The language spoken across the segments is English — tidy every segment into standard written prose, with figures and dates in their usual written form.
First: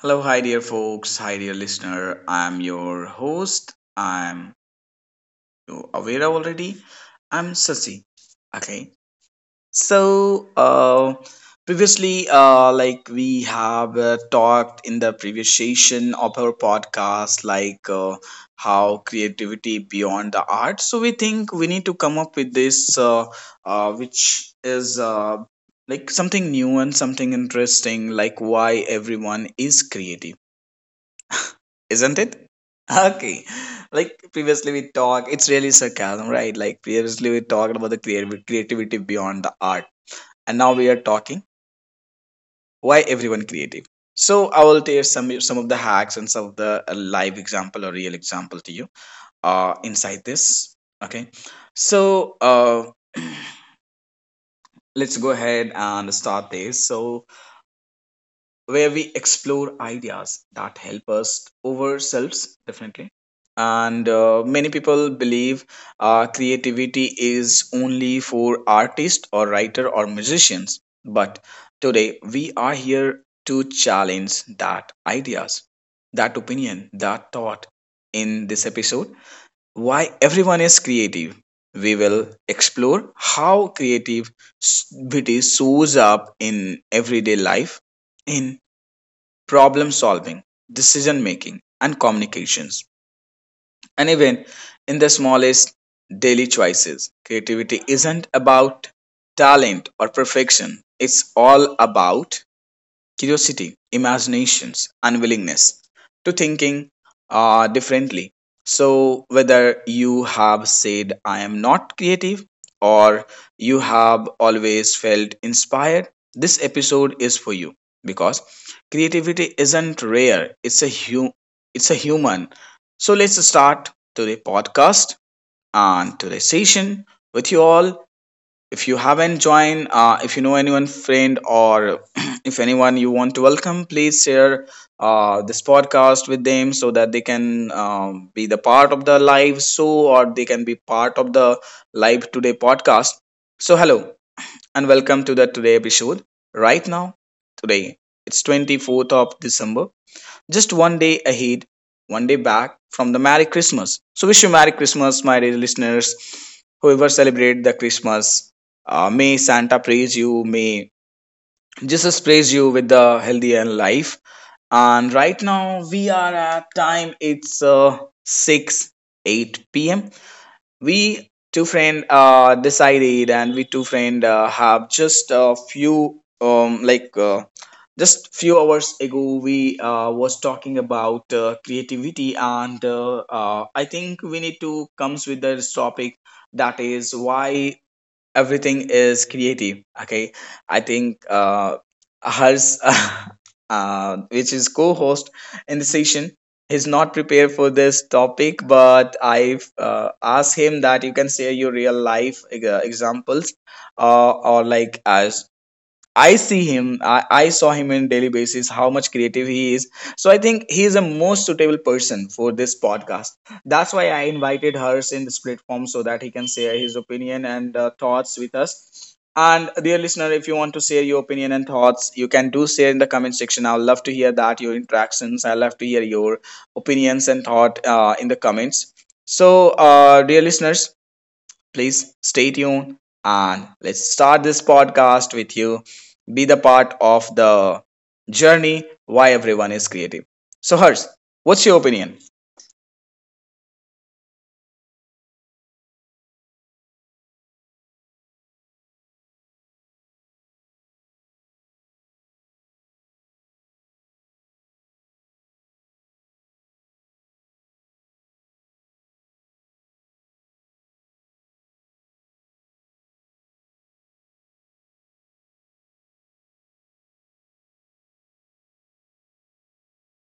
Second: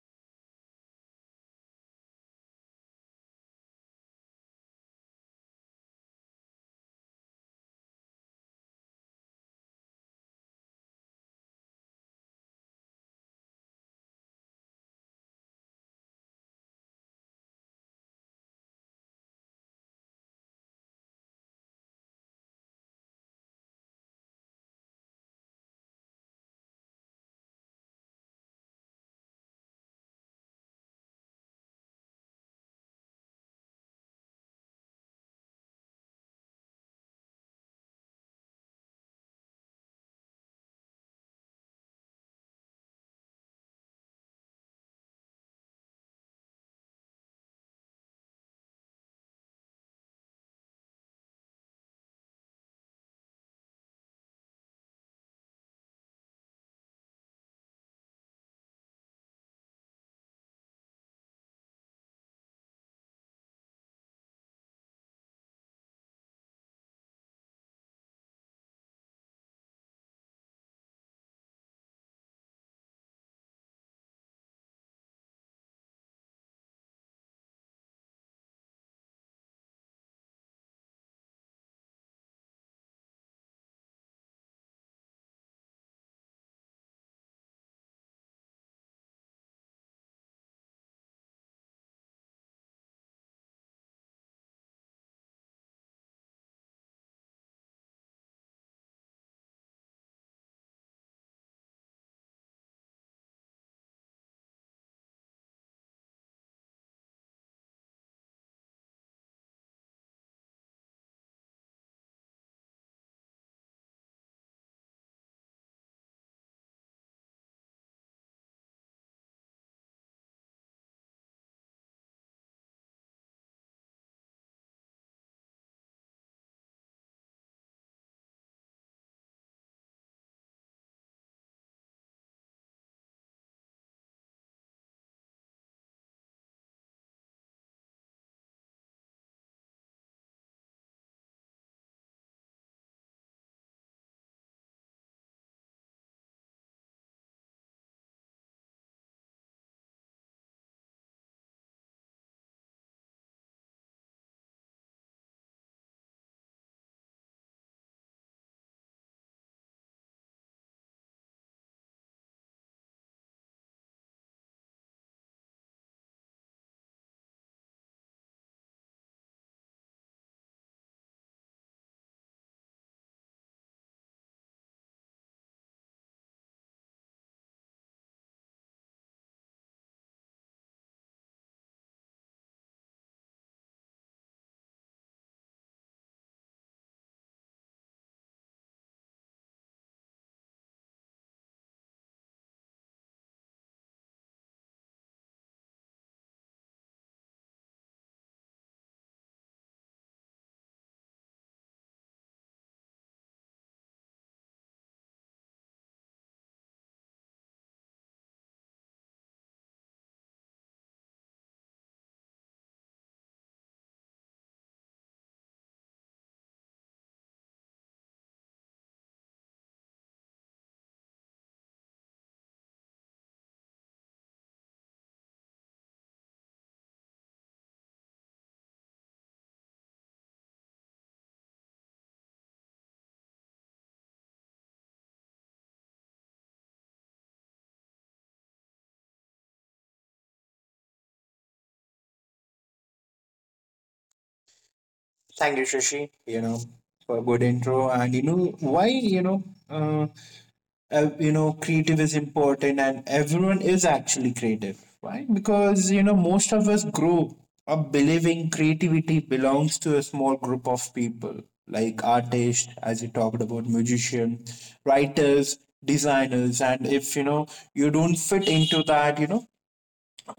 Hello, hi, dear folks. Hi, dear listener. I'm your host. I'm you aware already. I'm Sasi. Okay. So, previously, like we have talked in the previous session of our podcast, like how creativity beyond the art. So, we think we need to come up with this, which is like something new and something interesting, like why everyone is creative, isn't it? Okay. Like previously we talked, it's really sarcasm, right? Like previously we talked about the creative creativity beyond the art, and now we are talking why everyone creative. So I will tell some of the hacks and some of the live example or real example to you inside this. Okay. So, let's go ahead and start this. So where we explore ideas that help us ourselves definitely, and many people believe creativity is only for artists or writer or musicians, but today we are here to challenge that ideas, that opinion, that thought. In this episode, why everyone is creative, we will explore how creativity shows up in everyday life, in problem-solving, decision-making, and communications. And even in the smallest daily choices, creativity isn't about talent or perfection. It's all about curiosity, imaginations, and willingness to thinking, differently. So whether you have said I am not creative or you have always felt inspired, this episode is for you because creativity isn't rare; it's a it's a human. So let's start today podcast and today's session with you all. If you haven't joined, if you know anyone friend, or if anyone you want to welcome, please share this podcast with them so that they can be the part of the live show, or they can be part of the live today podcast. So hello and welcome to the today episode. Right now, today, it's 24th of December, just one day ahead, one day back from the Merry Christmas. So wish you Merry Christmas, my dear listeners. Whoever celebrate the Christmas, may Santa praise you, may Jesus praise you with the healthy and life. And right now we are at time. It's six eight p.m. We two friend decided, and we two friend have just a few like just few hours ago we was talking about creativity, and I think we need to comes with this topic, that is why everything is creative. Okay. I think hers, which is co-host in the session, he's not prepared for this topic, but I asked him that you can share your real life examples, or like as I see him. I saw him on daily basis. How much creative he is. So I think he is a most suitable person for this podcast. That's why I invited hers in this platform so that he can share his opinion and thoughts with us. And dear listener, if you want to share your opinion and thoughts, you can do share in the comment section. I would love to hear that your interactions. I love to hear your opinions and thought in the comments. So, dear listeners, please stay tuned and let's start this podcast with you. Be the part of the journey why everyone is creative. So, Hers, what's your opinion? Thank you, Shashi, for a good intro. And you know why, uh, creative is important and everyone is actually creative. Why? Because, most of us grow up believing creativity belongs to a small group of people, like artists, as you talked about, musicians, writers, designers. And if you don't fit into that, you know,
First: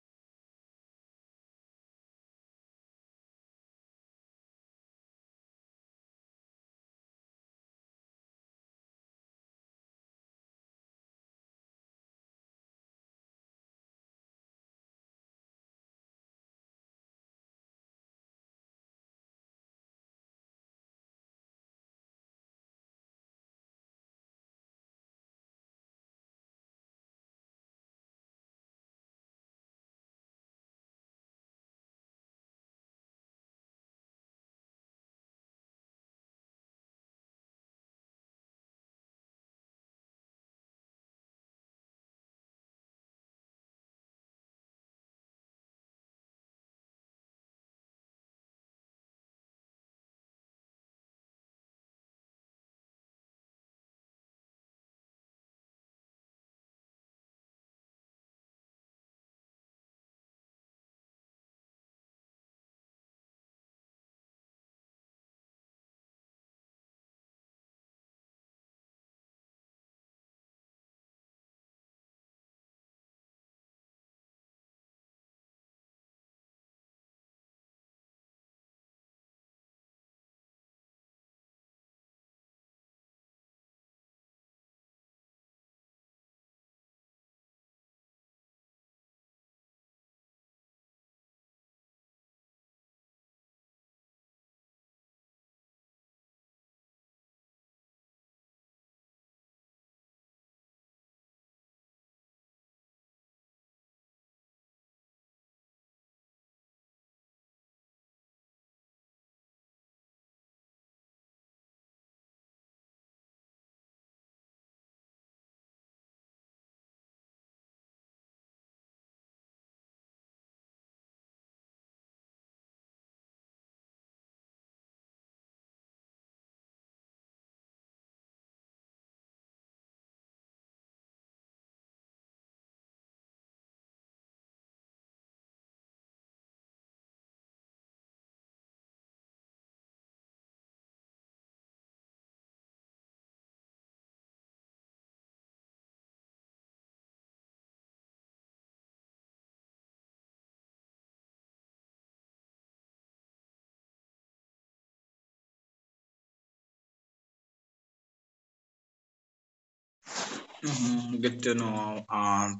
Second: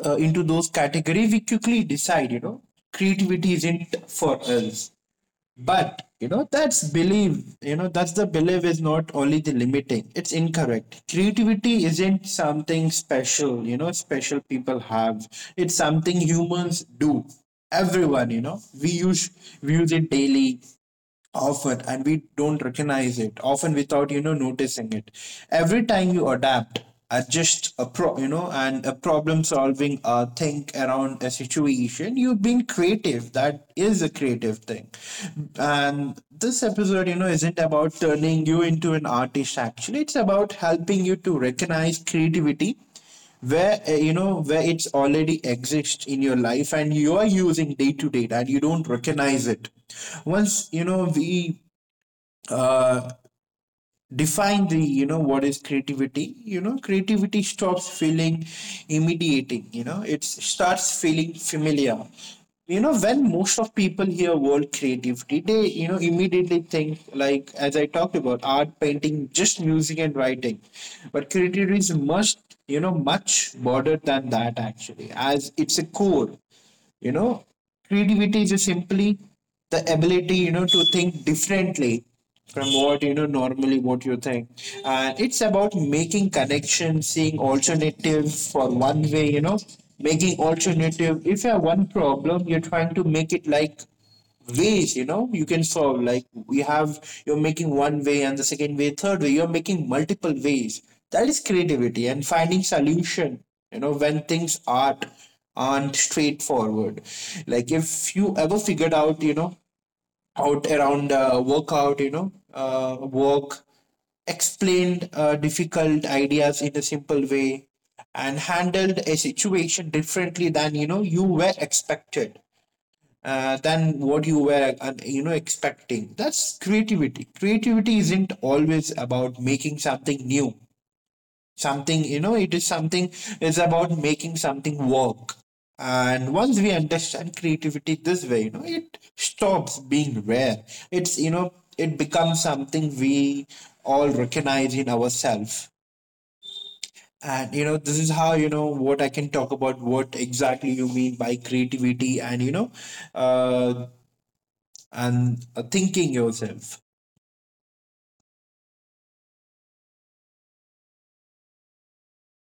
uh, into those category, we quickly decide, creativity isn't for us, but that's belief, that's the belief is not only the limiting, it's incorrect. Creativity isn't something special special people have, it's something humans do. Everyone, we use, we use it daily, often, and we don't recognize it, often without noticing it. Every time you adapt, adjust a pro you know and a problem solving, think around a situation, you being creative, that is a creative thing. And this episode, isn't about turning you into an artist, actually it's about helping you to recognize creativity where where it's already exists in your life and you are using day to day and you don't recognize it. Once we uh, define the, what is creativity, creativity stops feeling immediating, it starts feeling familiar. You know, when most of people hear word creativity, they immediately think, like as I talked about, art, painting, just music and writing. But creativity is much, much broader than that, actually as it's a core. you know Creativity is just simply the ability, to think differently from what, normally what you think. And it's about making connections, seeing alternative for one way, making alternative. If you have one problem, you're trying to make it like ways, you can solve. Like we have, you're making one way and the second way, third way, you're making multiple ways. That is creativity, and finding solution, when things aren't straightforward. Like if you ever figured out, out around workout you know work, explained difficult ideas in a simple way, and handled a situation differently than, you were expected, than what you were, expecting. That's creativity. Creativity isn't always about making something new, something, it's about making something work. And once we understand creativity this way, it stops being rare. It's, it becomes something we all recognize in ourselves. And this is how, what I can talk about, what exactly you mean by creativity, and uh, thinking yourself. Mhm. Good to know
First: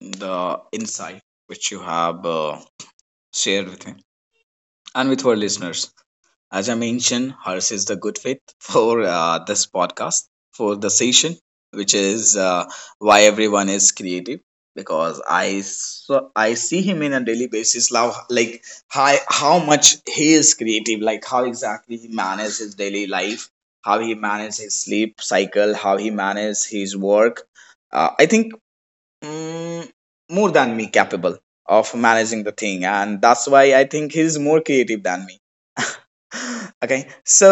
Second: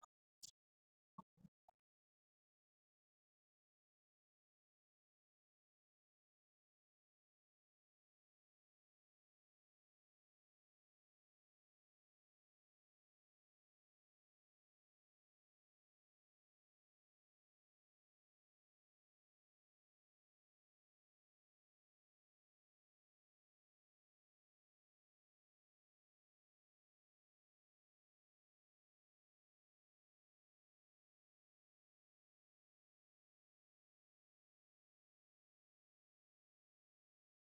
the insight which you have shared with me and with our listeners. As I mentioned, Harsh is the good fit for this podcast, for the session, which is why everyone is creative. Because I see him in a daily basis, now, like how much he is creative, like how exactly he manages his daily life, how he manages his sleep cycle, how he manages his work. I think mm, more than me capable of managing the thing, and that's why I think he's more creative than me. Okay. So,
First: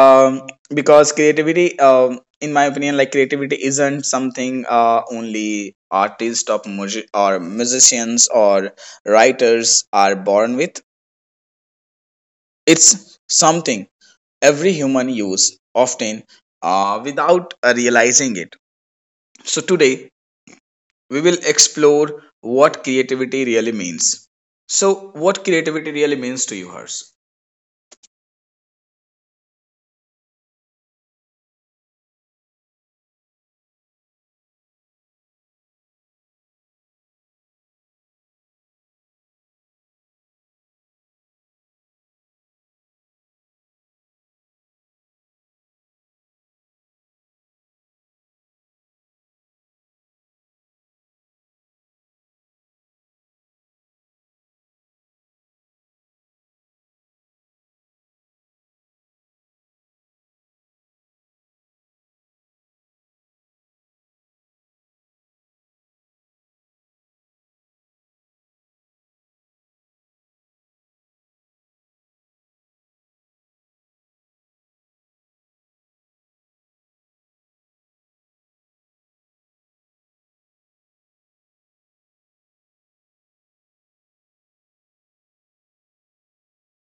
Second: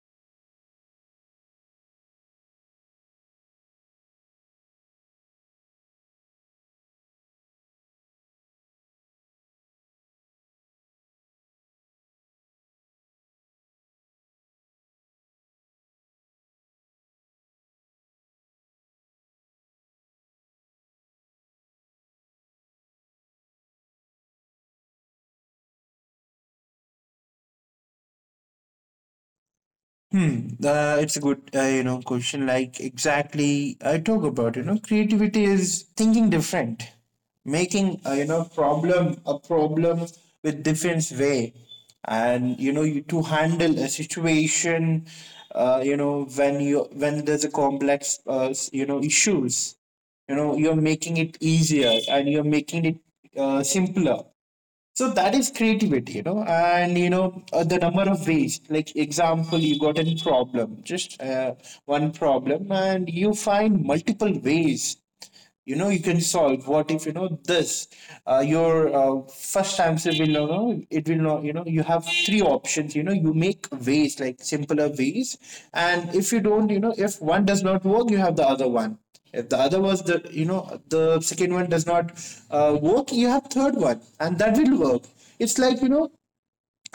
um, because creativity, in my opinion, like creativity isn't something only artists, or, or musicians or writers are born with. It's something every human use often, without realizing it. So today we will explore what creativity really means. So what creativity really means to you, hers? Hmm. It's a good, question. Like exactly, I talk about, creativity is thinking different, making problem, a problem with different way, and you to handle a situation, when you, when there's a complex issues, you're making it easier, and you're making it simpler. So that is creativity, and the number of ways. Like example, you got a problem, just one problem, and you find multiple ways, you can solve. What if, this your first answer will, no, it will not, you have three options, you make ways, like simpler ways. And if you don't, if one does not work, you have the other one. If the other was the, the second one does not work, you have third one, and that will work. It's like,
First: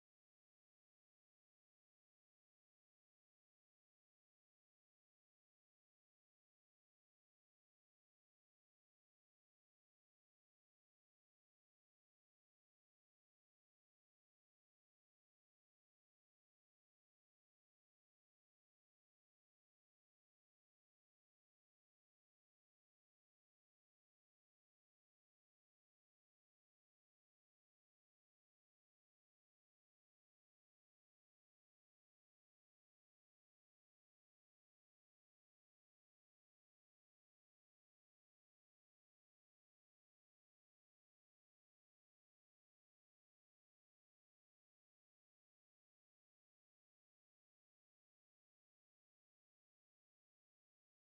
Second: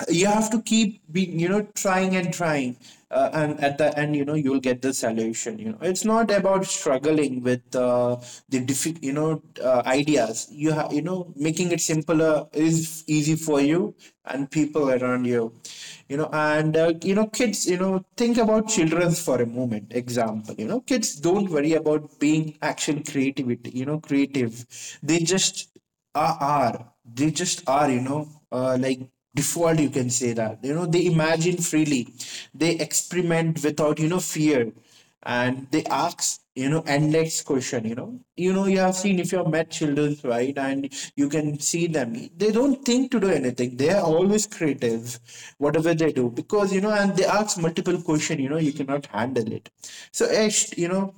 you have to keep being, trying and trying, and at the end, you'll get the solution. You know, it's not about struggling with the ideas you have, making it simpler is easy for you and people around you. You know, and kids, think about children for a moment, example, kids don't worry about being actual creativity, creative. They just are, like default, you can say that, they imagine freely, they experiment without, fear, and they ask, endless question. You know, you have seen, if you have met children, right? And you can see them, they don't think to do anything, they are always creative, whatever they do. Because, and they ask multiple question, you cannot handle it. So Ash,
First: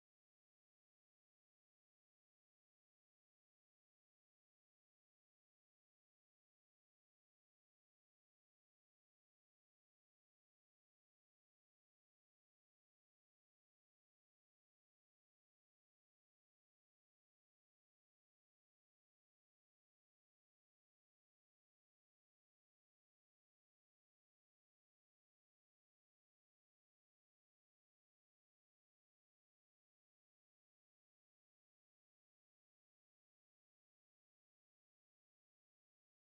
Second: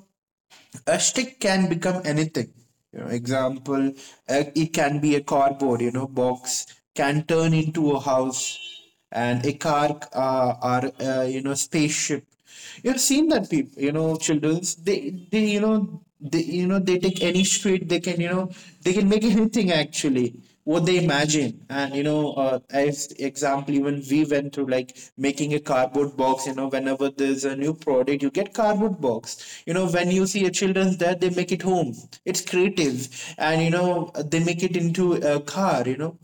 a stick can become anything, example, it can be a cardboard, box, can turn into a house and a car or spaceship. You've seen that people, children's, they you know they you know they take any street, they can, they can make anything, actually what they imagine. And as example, even we went through like making a cardboard box. You know, whenever there's a new product, you get cardboard box. You know, when you see a children's there, they make it home. It's creative, and they make it into a car,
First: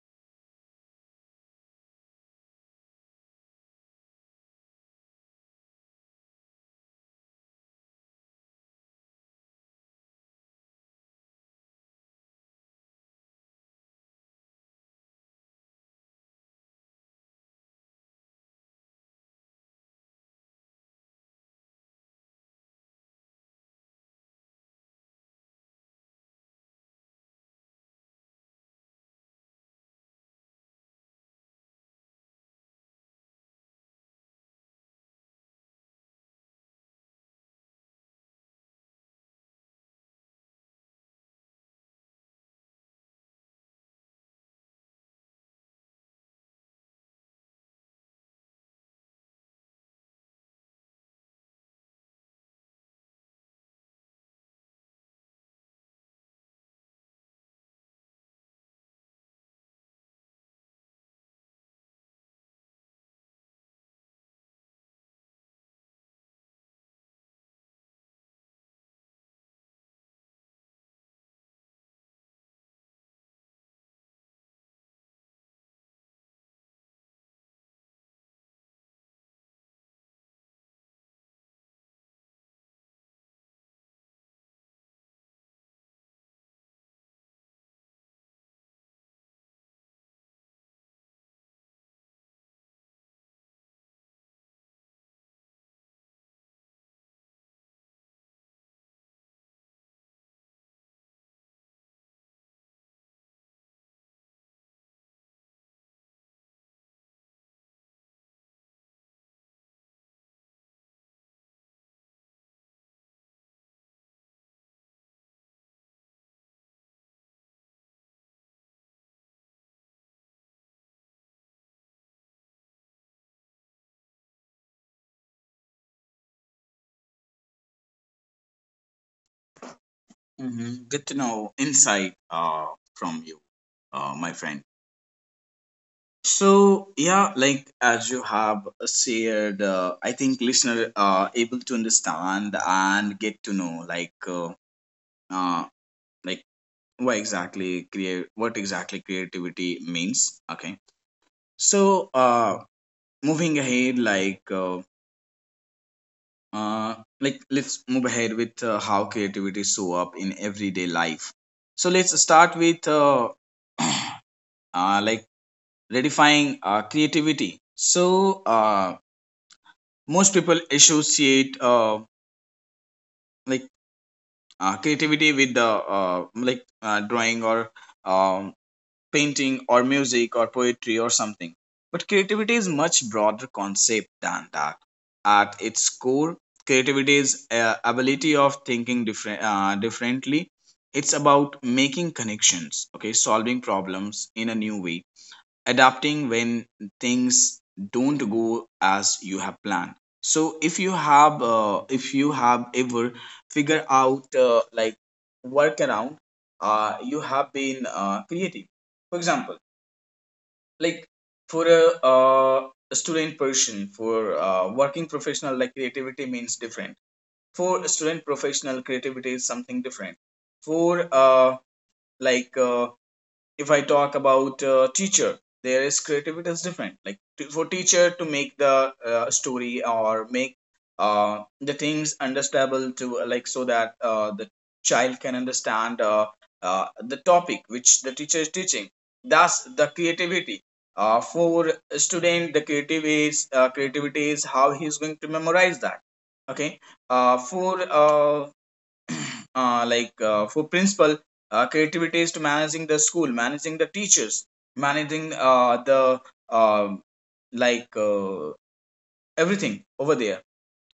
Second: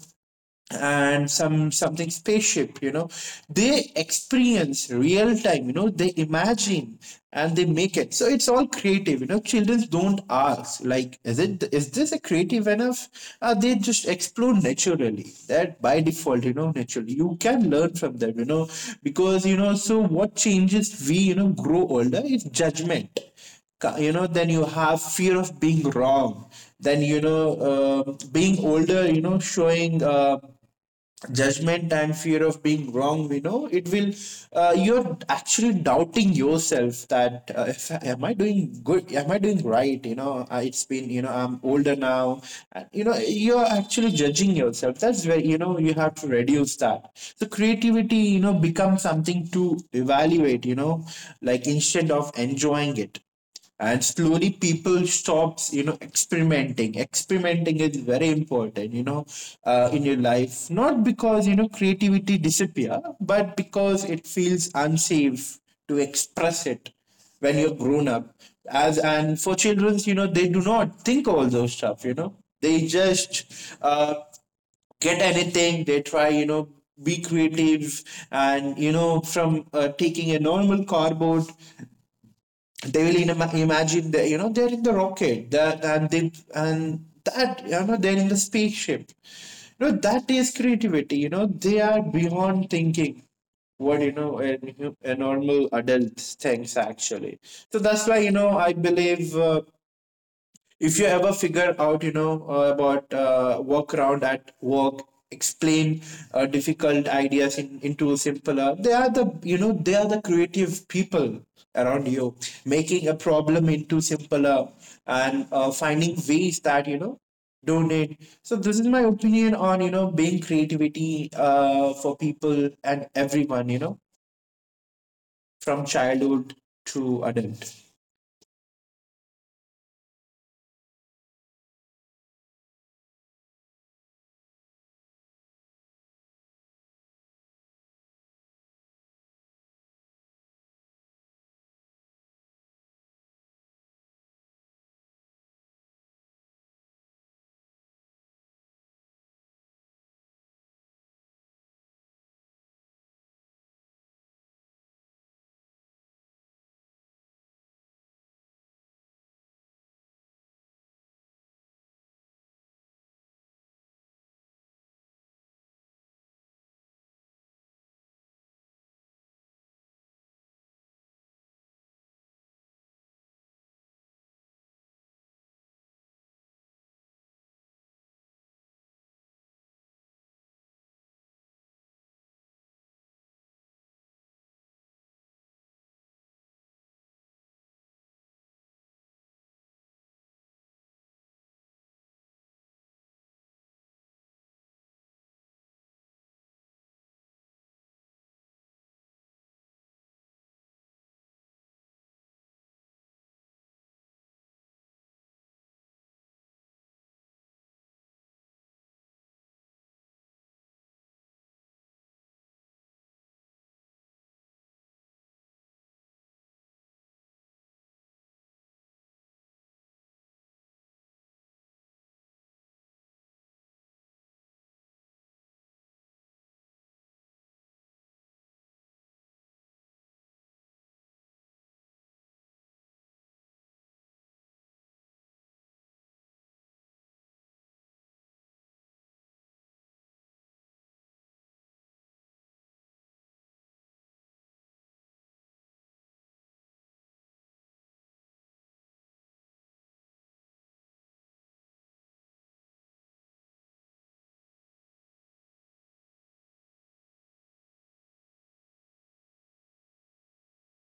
and some something spaceship, they experience real time, they imagine and they make it. So it's all creative. You know, children don't ask like, is it, is this a creative enough? They just explode naturally, that by default, naturally, you can learn from them. You know, because, so what changes we, grow older, is judgment. Then you have fear of being wrong. Then, being older, showing judgment and fear of being wrong, it will you're actually doubting yourself that, if am I doing good, am I doing right. You know, it's been, I'm older now. And, you're actually judging yourself. That's where, you have to reduce that. So creativity, becomes something to evaluate, like instead of enjoying it. And slowly people stops, experimenting. Experimenting is very important, in your life, not because, creativity disappear, but because it feels unsafe to express it when you're grown up. As and for children, they do not think all those stuff. You know, they just uh, get anything they try, be creative. And from taking a normal cardboard, they will imagine that, they're in the rocket, that, and they, and that, they're in the spaceship. You know, that is creativity. You know, they are beyond thinking what, a normal adult thinks actually. So that's why, I believe, if you ever figure out, about workaround at work, explain difficult ideas into simpler, they are the, they are the creative people around you, making a problem into simpler, and finding ways that, donate. So this is my opinion on, being creativity for people and everyone, from childhood to adult. Hmm. Good to know insight from you, my friend. So yeah, like as you have shared, I think listener are able to understand and get to know uh, like what exactly create what exactly creativity means. Okay, so moving ahead, uh, like let's move ahead with how creativity show up in everyday life. So let's start with like redefining creativity. So most people associate like creativity with the like drawing, or um, painting, or music, or poetry, or something. But creativity is much broader concept than that. At its core, creativity is ability of thinking differently. It's about making connections, okay, solving problems in a new way, adapting when things don't go as you have planned. So if you have ever figured out like workaround, you have been creative. For example, like for a student person, for working professional, like creativity means different. For a student professional, creativity is something different. For like uh, if I talk about teacher, there is creativity is different. Like to, for teacher to make the story, or make the things understandable to like, so that the child can understand the topic which the teacher is teaching. That's the creativity. For student, the creative is creativity is how he is going to memorize that. Okay. Uh, for uh, for principal, creativity is to managing the school, managing the teachers, managing the um like uh, everything over there.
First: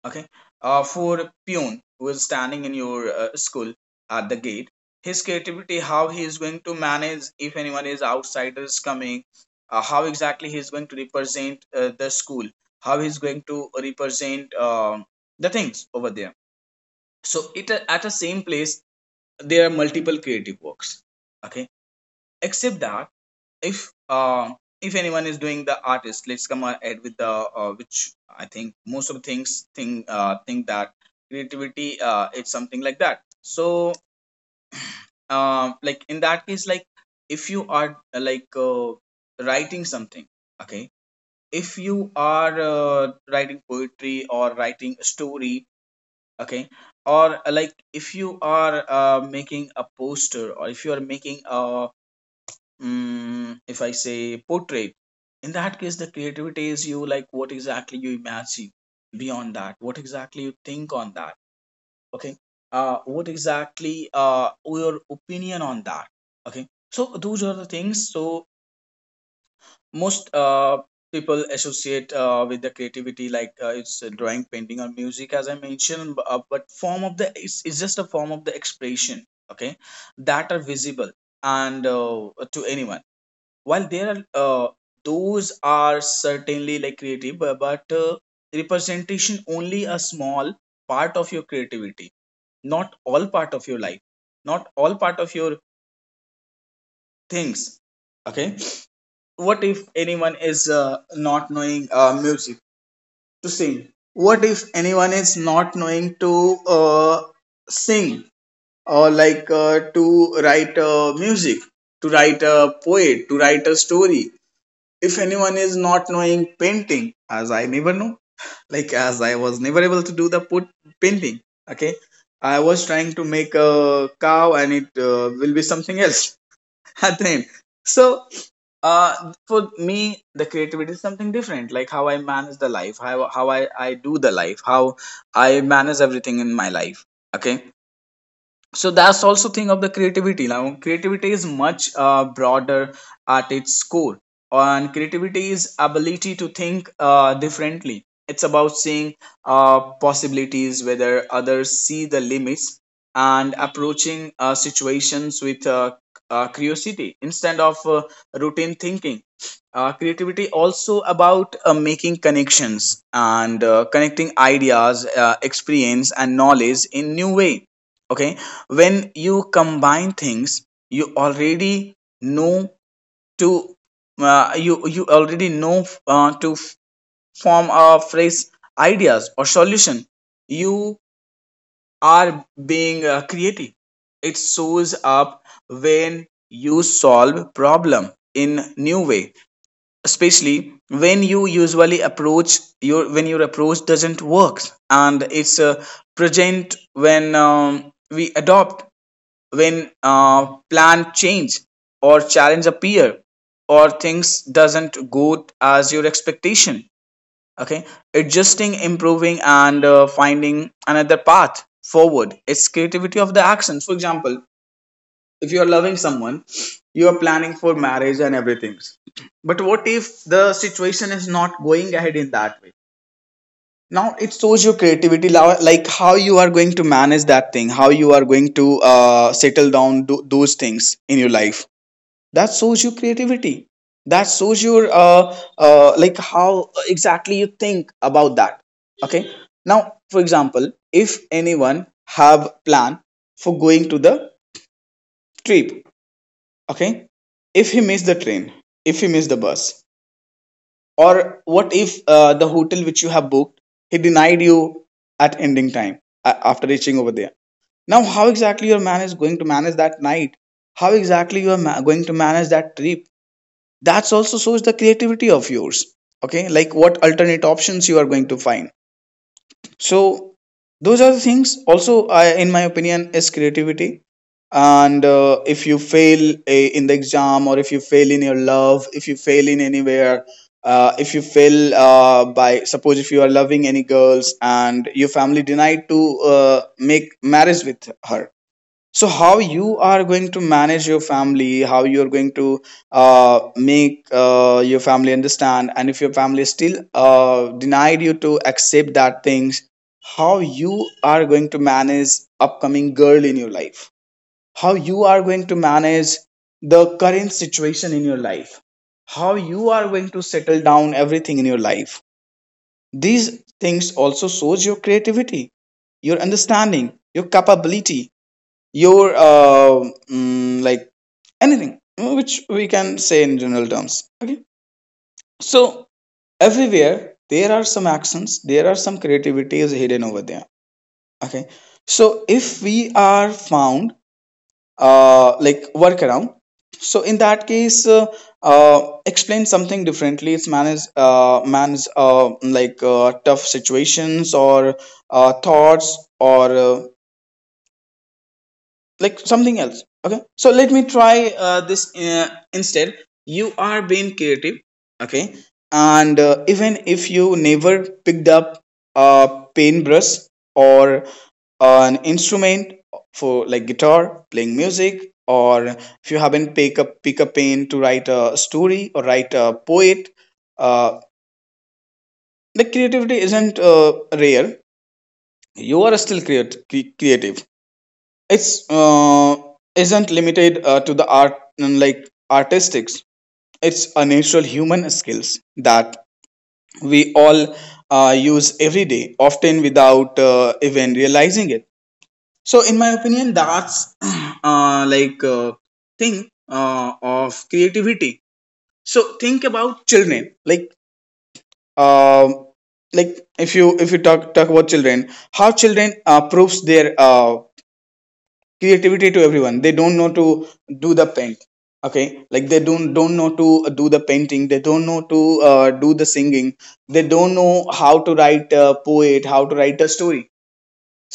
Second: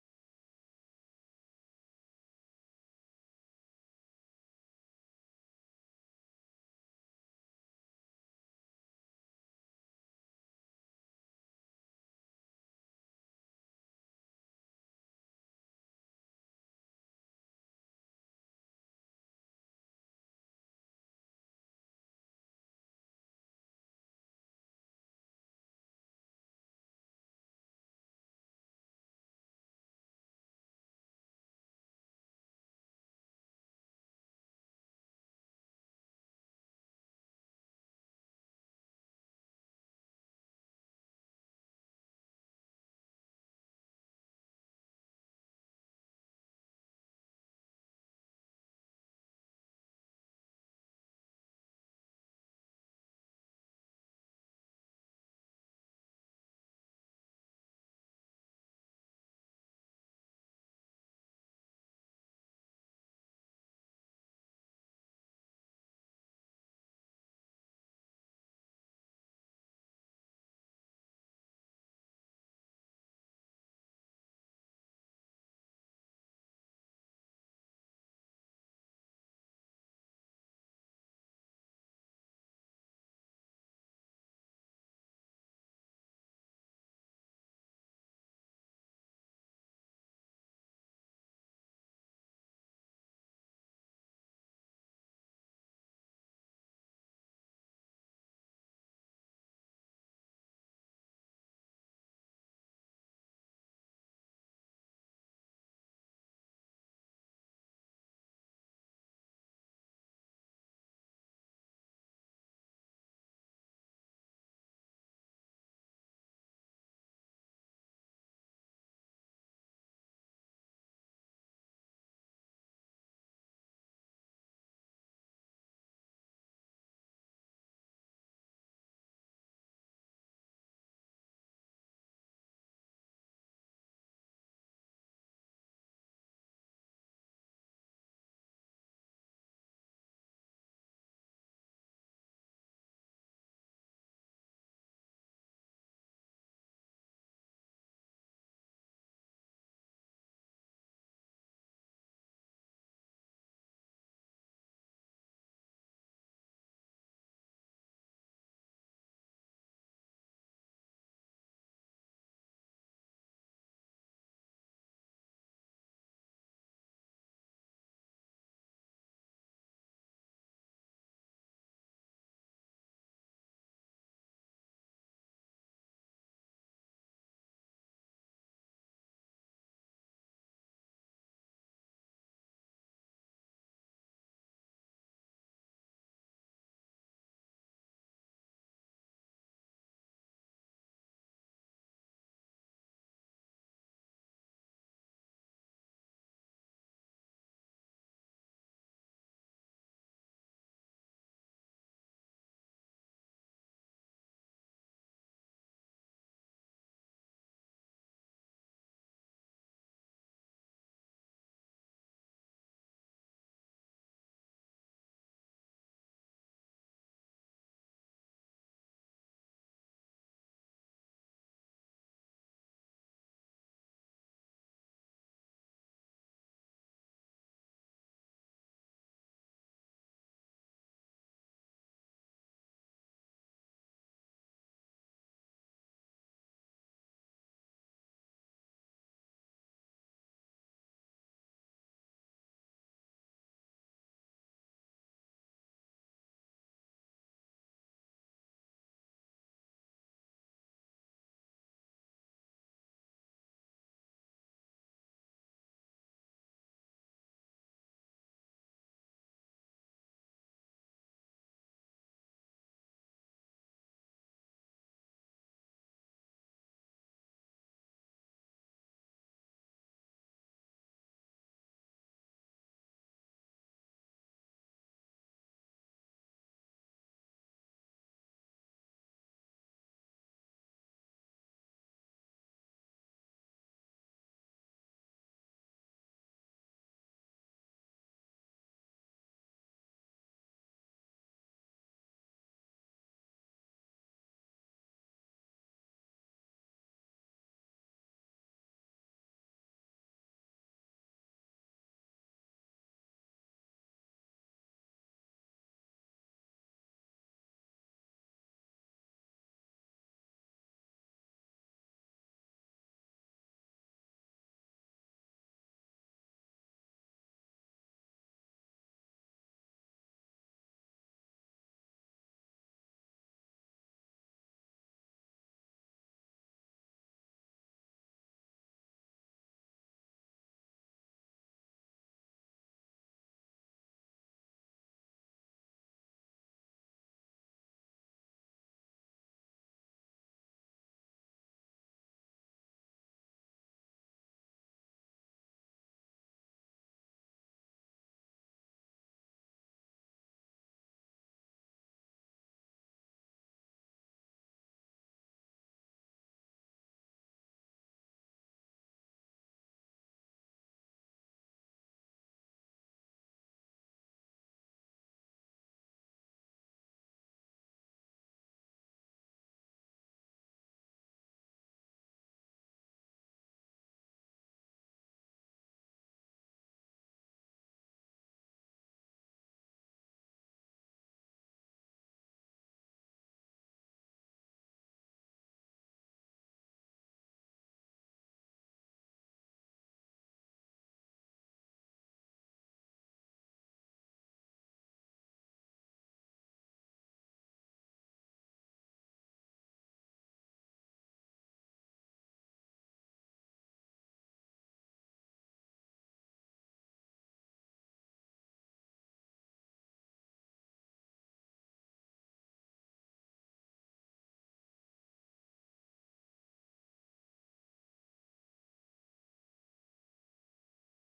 Okay. For peon who is standing in your school at the gate, his creativity, how he is going to manage if anyone is outsiders coming, how exactly he is going to represent the school, how he is going to represent the things over there. So it at the same place, there are multiple creative works. Okay. Except that, if uh, if anyone is doing the artist, let's come ahead with the which I think most of things think, think that creativity, it's something like that. So like in that case, like if you are writing something, okay, if you are writing poetry, or writing a story, okay, or if you are making a poster, or if you are making a, mm, if I say portrait, in that case, the creativity is you, like what exactly you imagine beyond that, what exactly you think on that, okay? What exactly your opinion on that, okay? So those are the things. So most people associate with the creativity like it's drawing, painting, or music, as I mentioned. But form of the it's just a form of the expression, okay? That are visible and to anyone, while there are those are certainly like creative, but representation only a small part of your creativity, not all part of your life, not all part of your things. Okay. What if anyone is not knowing music to sing, what if anyone is not knowing to uh, sing, or to write music, to write a poet, to write a story, if anyone is not knowing painting, as I never know, like as I was never able to do the put painting. Okay. I was trying to make a cow, and it will be something else at the end. So, for me, the creativity is something different, like how I manage the life, how I do the life, how I manage everything in my life. Okay. So that's also thing of the creativity. Now creativity is much broader at its core, and creativity is ability to think, differently. It's about seeing uh, possibilities whether others see the limits, and approaching situations with curiosity instead of routine thinking. Creativity also about making connections, and connecting ideas, experience, and knowledge in new way. Okay. When you combine things you already know to you already know to form a phrase, ideas, or solution, you are being creative. It shows up when you solve problem in new way, especially when you usually approach your, when your approach doesn't work. And it's present when we adopt, when plan change, or challenge appear, or things doesn't go as your expectation. Okay. Adjusting, improving, and finding another path forward, it's creativity of The actions, for example, if you are loving someone, you are planning for marriage and everything, but what if the situation is not going ahead in that way? Now it shows your creativity, like how you are going to manage that thing, how you are going to settle down those things in your life. That shows your creativity. That shows your like how exactly you think about that. Okay, now for example, if anyone have plan for going to the trip. Okay, if he miss the train, if he miss the bus, or what if the hotel which you have booked, he denied you at ending time after reaching over there. Now how exactly your man is going to manage that night? How exactly you are going to manage that trip? That's also shows the creativity of yours. Okay, like what alternate options you are going to find. So those are the things also in my opinion is creativity. And if you fail in the exam, or if you fail in your love, if you fail in anywhere, if you fail by, suppose if you are loving any girls and your family denied to make marriage with her, so how you are going to manage your family? How you are going to make your family understand? And if your family still denied you to accept that things, how you are going to manage upcoming girl in your life? How you are going to manage the current situation in your life? How you are going to settle down everything in your life? These things also shows your creativity, your understanding, your capability, your like anything, which we can say in general terms. Okay, so everywhere there are some actions, there are some creativity is hidden over there. Okay, so if we are found like workaround, so in that case explain something differently, it's manage manage like tough situations or thoughts or like something else. Okay, so let me try this instead. You are being creative. Okay, and even if you never picked up a paintbrush or an instrument, for like guitar, playing music, or if you haven't pick a pen to write a story or write a poet, uh, the creativity isn't rare. You are still creative. It's isn't limited to the art, like artistics. It's a natural human skills that we all use every day, often without even realizing it. So in my opinion, that's like thing of creativity. So think about children, like, um like, if you if you talk about children, how children proves their creativity to everyone. They don't know to do the paint. Okay, like they don't know to do the painting, they don't know to do the singing, they don't know how to write a poet, how to write a story.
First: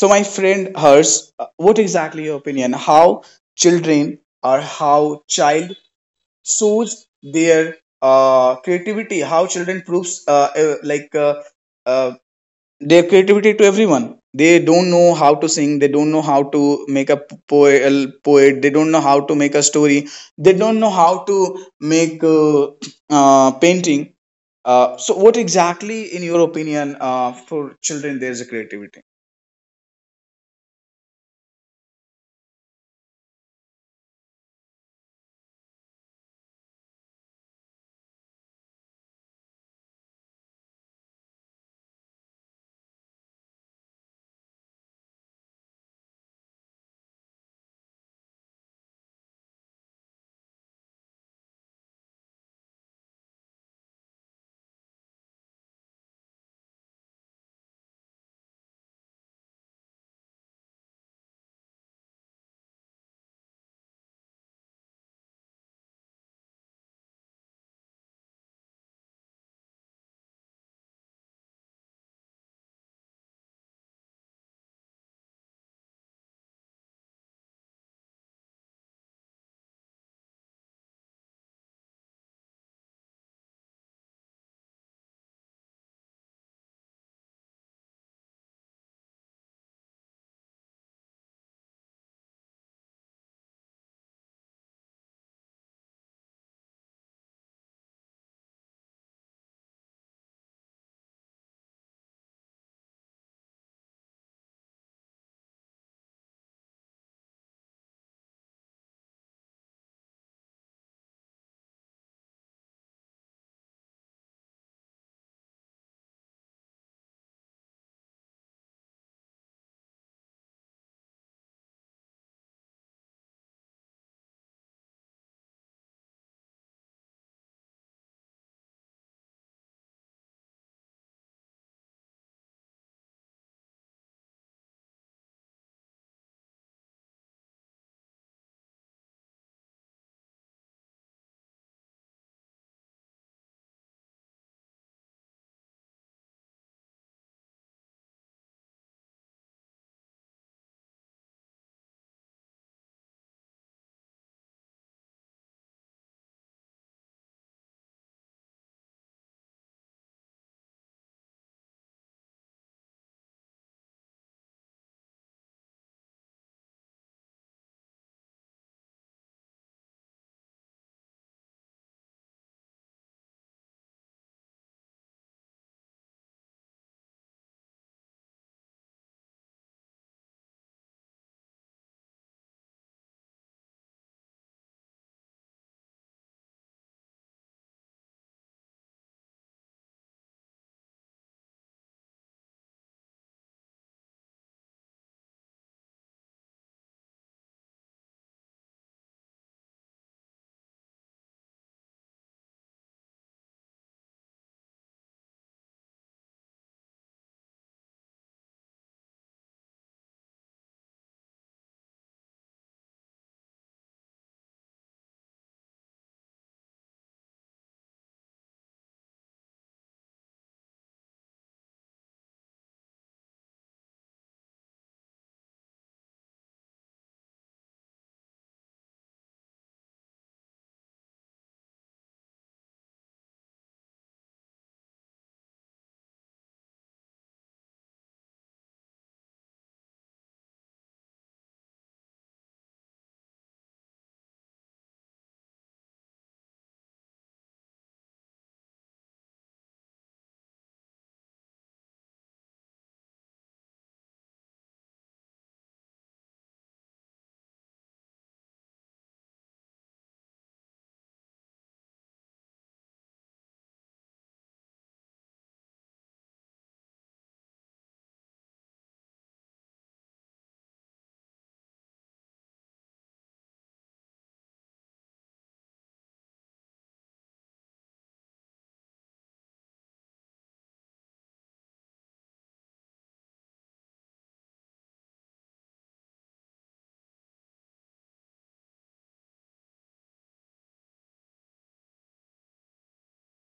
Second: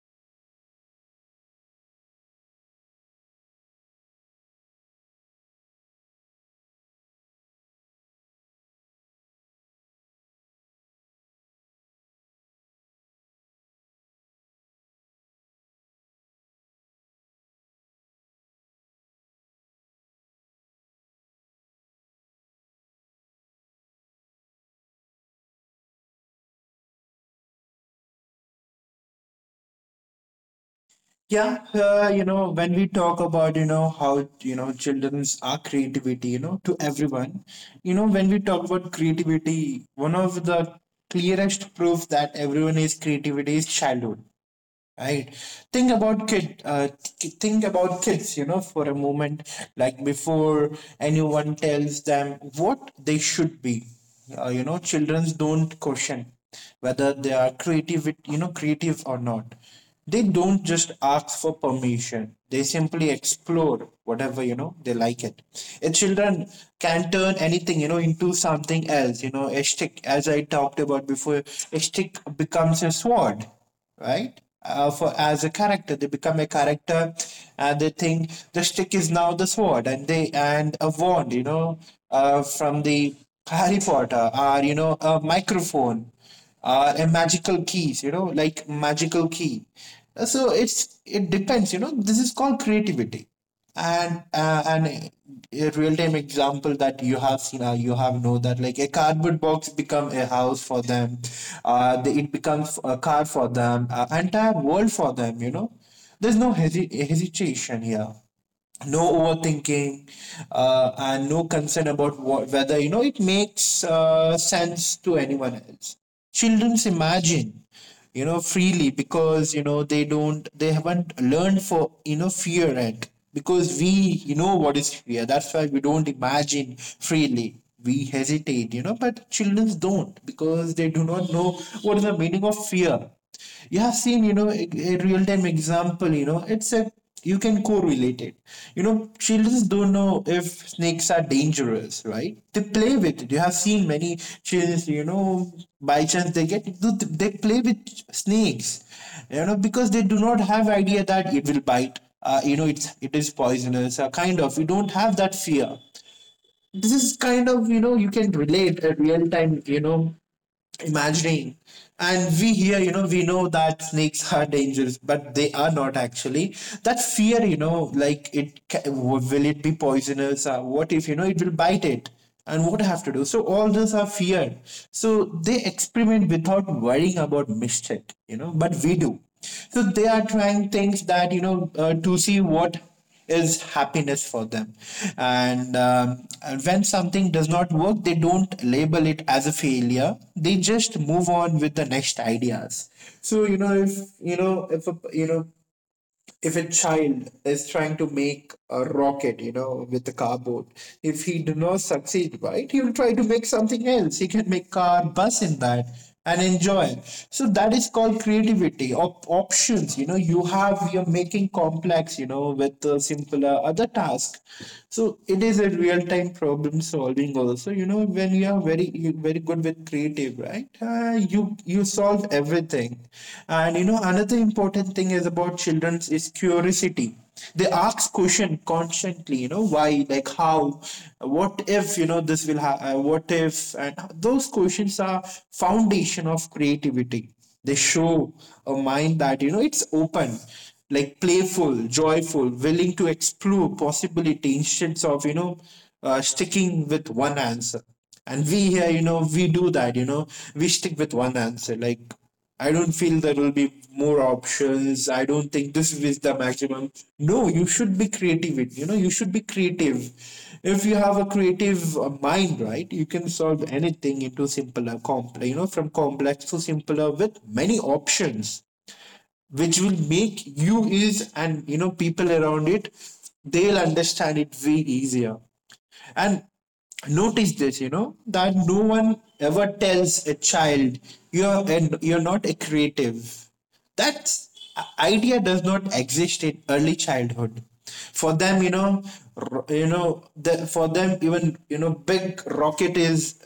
So my friend hers, what exactly your opinion, how children or how child shows their creativity? How children proves like uh, their creativity to everyone? They don't know how to sing, they don't know how to make a poet, they don't know how to make a story, they don't know how to make painting. So what exactly in your opinion for children there's a creativity? Yeah, when we talk about, how, children's are creativity, to everyone, when we talk about creativity, one of the clearest proof that everyone is creativity is childhood. Right. Think about kid. Think about kids, for a moment, like before anyone tells them what they should be. Children don't question whether they are creative, creative or not. They don't just ask for permission. They simply explore whatever, they like it. And children can turn anything, into something else. You know, a stick, as I talked about before, a stick becomes a sword, right? For as a character, they become a character, and they think the stick is now the sword, and they, and a wand, from the Harry Potter, or, a microphone, or a magical keys, like magical key. So it's, it depends, you know. This is called creativity, and a real time example that you have seen, you have know that like a cardboard box become a house for them. It becomes a car for them, entire world for them, there's no hesitation here, no overthinking, and no concern about what, whether it makes sense to anyone else. Children's imagine freely, because they haven't learned for, fear yet. Because we, what is fear, that's why we don't imagine freely, we hesitate, but children don't, because they do not know what is the meaning of fear. You have seen, a real-time example, it's a, you can correlate it. You know, children don't know if snakes are dangerous, right? They play with it. You have seen many children, by chance they get, they play with snakes, because they do not have idea that it will bite, it is poisonous, kind of, you don't have that fear. This is kind of, you can relate a real time, imagining. And we here, we know that snakes are dangerous, but they are not actually that fear, like will it be poisonous, or what if it will bite it, and what I have to do, so all those are fear. So they experiment without worrying about mistake, but we do. So they are trying things that, to see what is happiness for them. And when something does not work, they don't label it as a failure, they just move on with the next ideas. So you know if a, you know if a child is trying to make a rocket, with the cardboard, if he do not succeed, right, he will try to make something else. He can make car, bus in that and enjoy. So that is called creativity, options. You're making complex, with a simpler other task. So it is a real time problem solving also. You know, when you very good with creative, right, you solve everything. And, another important thing is about children is curiosity. They ask question constantly, why, like how, what if, what if, and those questions are foundation of creativity. They show a mind that, it's open, like playful, joyful, willing to explore possibility instead of, sticking with one answer. And we here, we do that, we stick with one answer, like I don't feel there will be more options. I don't think this is the maximum. No, you should be creative. It You know, you should be creative. If you have a creative mind, right, you can solve anything into simpler, complex. You know, from complex to simpler with many options, which will make you is, and people around it, they'll understand it way easier. And notice this, that no one ever tells a child you're not a creative. That idea does not exist in early childhood. For them, for them, even, big rocket is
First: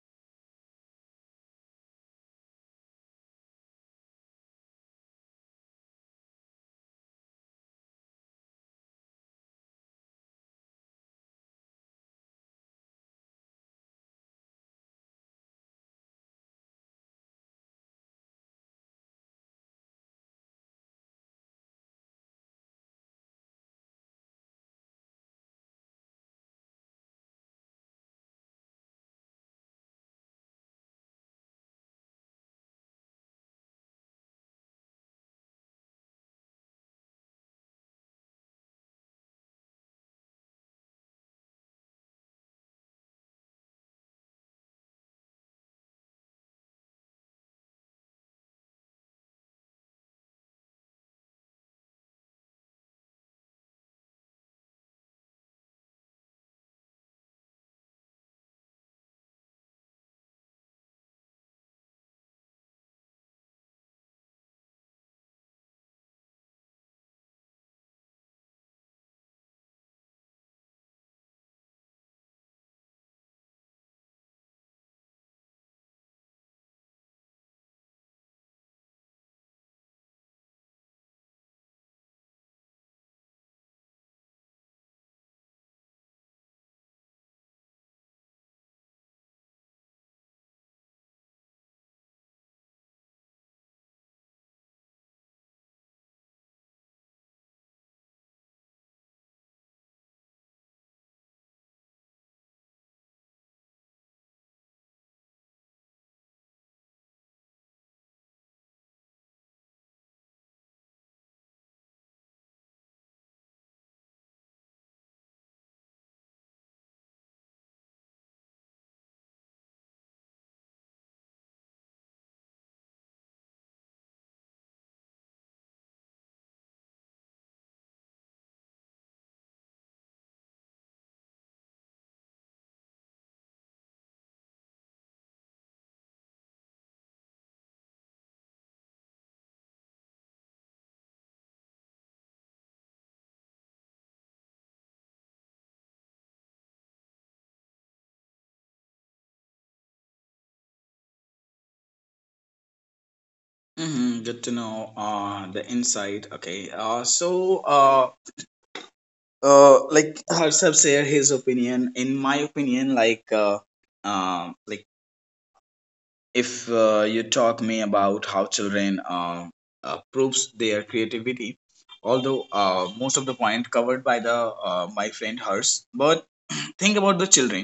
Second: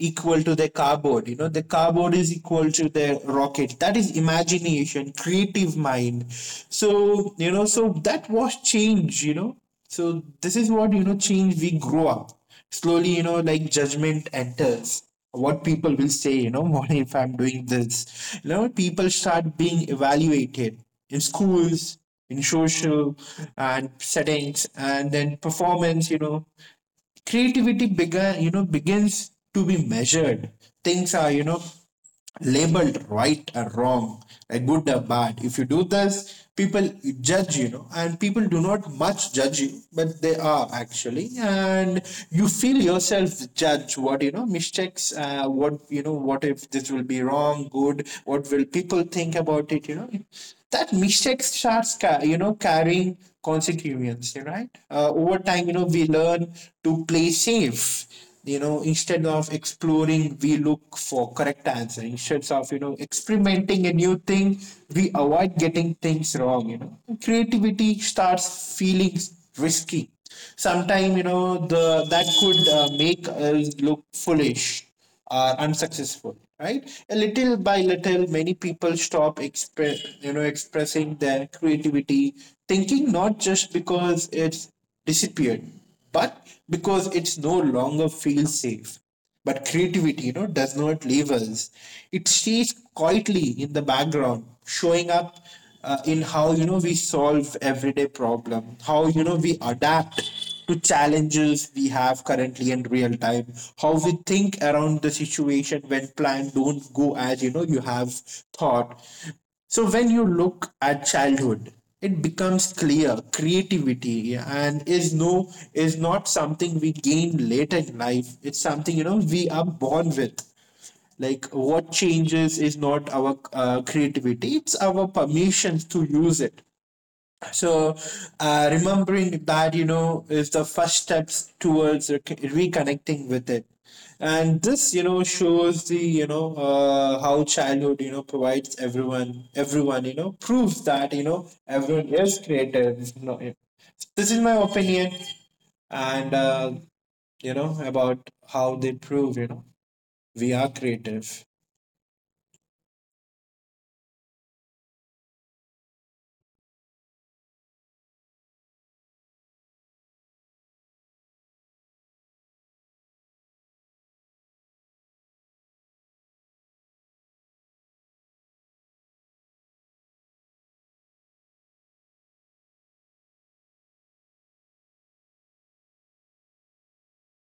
equal to the cardboard, the cardboard is equal to the rocket, that is imagination creative mind. So so that was change, so this is what, change we grow up slowly, like judgment enters, what people will say, what if I'm doing this, people start being evaluated in schools, in social and settings, and then performance, creativity began you know begins to be measured. Things are, labeled right or wrong, a good or bad. If you do this, people judge, and people do not much judge you, but they are actually, and you feel yourself judge what, mistakes, what, what if this will be wrong, good, what will people think about it, That mistake starts, carrying consequences, right? Over time, we learn to play safe, instead of exploring, we look for correct answer, instead of, experimenting a new thing. We avoid getting things wrong, creativity starts feeling risky sometimes, the that could make us look foolish, are unsuccessful, right? A little by little, many people stop expressing their creativity thinking, not just because it's disappeared, but because it's no longer feels safe. But creativity, does not leave us. It stays quietly in the background, showing up in how, we solve everyday problem, how, we adapt to challenges we have currently in real time, how we think around the situation when plan don't go as, you have thought. So when you look at childhood, it becomes clear creativity and is not something we gain later in life, it's something, we are born with. Like what changes is not our creativity, it's our permissions to use it. So remembering that, is the first steps towards reconnecting with it. And this, shows the you know how childhood, provides everyone, proves that, everyone is creative, this is my opinion. And you know about how they prove, we are creative. Hmm. Good to know the insight. Okay, so like Harsab shared his opinion. In my opinion, like, like, if you talk me about how children proves their creativity, although most of the point covered by the my friend hers, but think about the children.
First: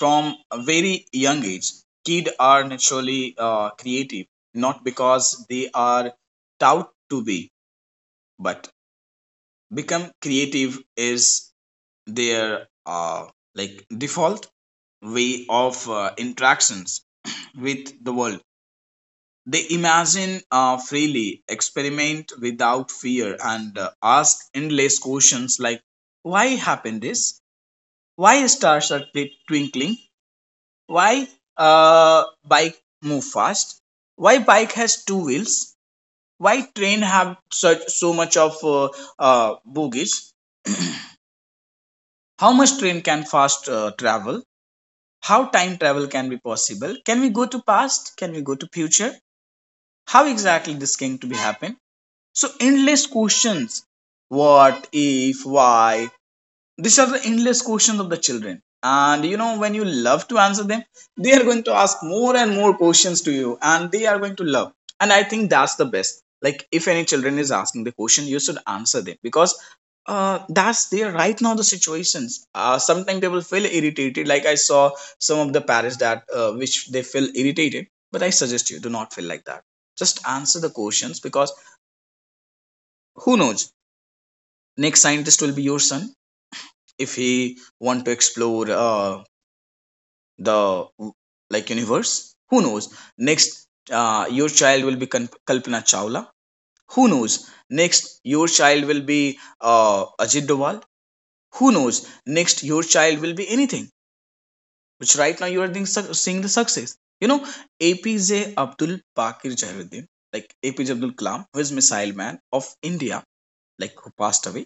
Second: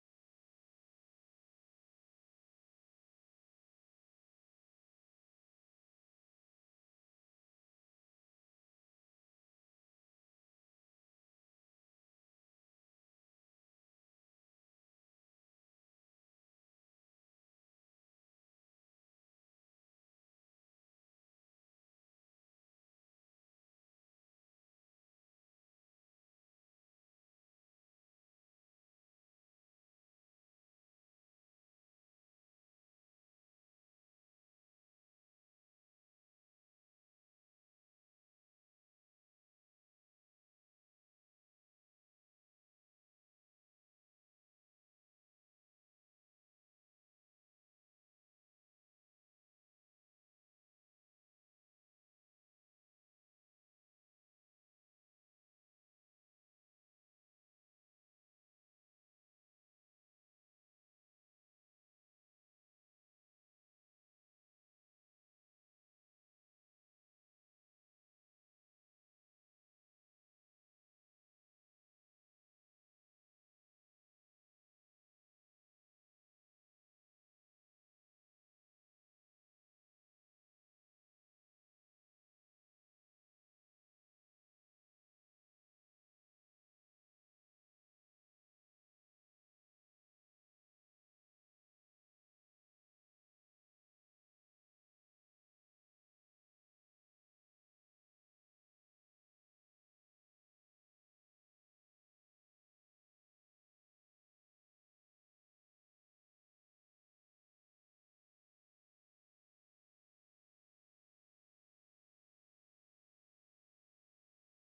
From a very young age, kids are naturally creative, not because they are taught to be, but become creative is their like default way of interactions with the world. They imagine freely, experiment without fear, and ask endless questions like, "Why happened this? Why stars are twinkling? Why uh, bike move fast? Why bike has 2 wheels? Why train have such so much of bogies? How much train can fast travel? How time travel can be possible? Can we go to past? Can we go to future? How exactly this going to be happen?" So endless questions. What if? Why? These are the endless questions of the children. And you know, when you love to answer them, they are going to ask more and more questions to you, and they are going to love. And I think that's the best. Like, if any children is asking the question, you should answer them because that's there right now the situations. Sometimes they will feel irritated, like I saw some of the parents that which they feel irritated, but I suggest you do not feel like that. Just answer the questions, because who knows, next scientist will be your son. If he want to explore the like universe, who knows? Next your child will be Kalpana Chawla. Who knows, next your child will be Ajit Doval. Who knows, next your child will be anything which right now you are doing, seeing the success, you know, APJ Abdul Pakir Jairuddin, like APJ Abdul Kalam, who is missile man of India, like who passed away.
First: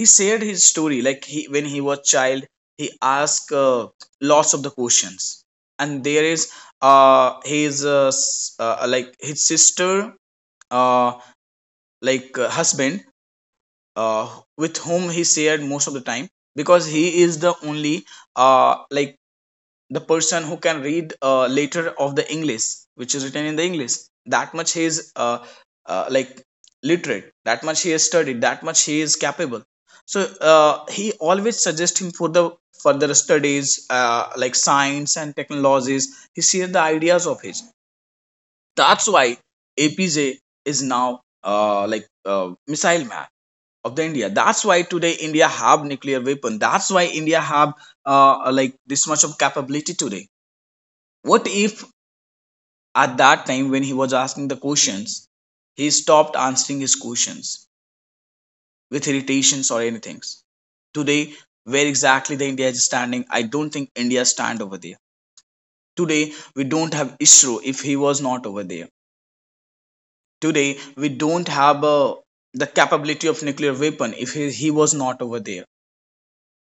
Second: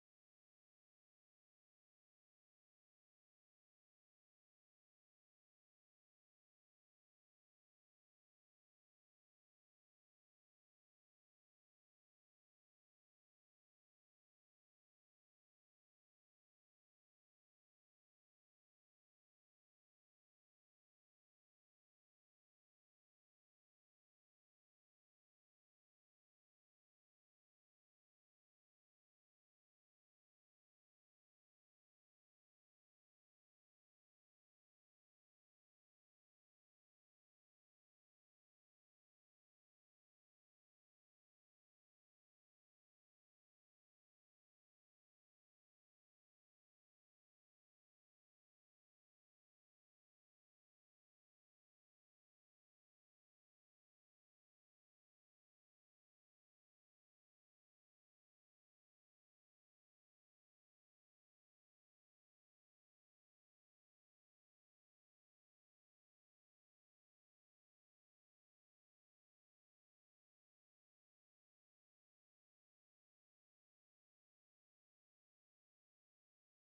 He shared his story, like he, when he was child, he asked lots of the questions. And there is his like his sister uh like husband, uh with whom he shared most of the time, because he is the only like the person who can read later of the English, which is written in the English. That much he is like literate, that much he has studied, that much he is capable. So he always suggests him for the further studies, like science and technologies. He shares the ideas of his. That's why APJ is now like uh, missile man of the India. That's why today India have nuclear weapon, that's why India have like this much of capability today. What if at that time when he was asking the questions, he stopped answering his questions with irritations or anything? Today, where exactly the India is standing, I don't think India stand over there. Today, we don't have ISRO if he was not over there. Today, we don't have the capability of nuclear weapon if he was not over there.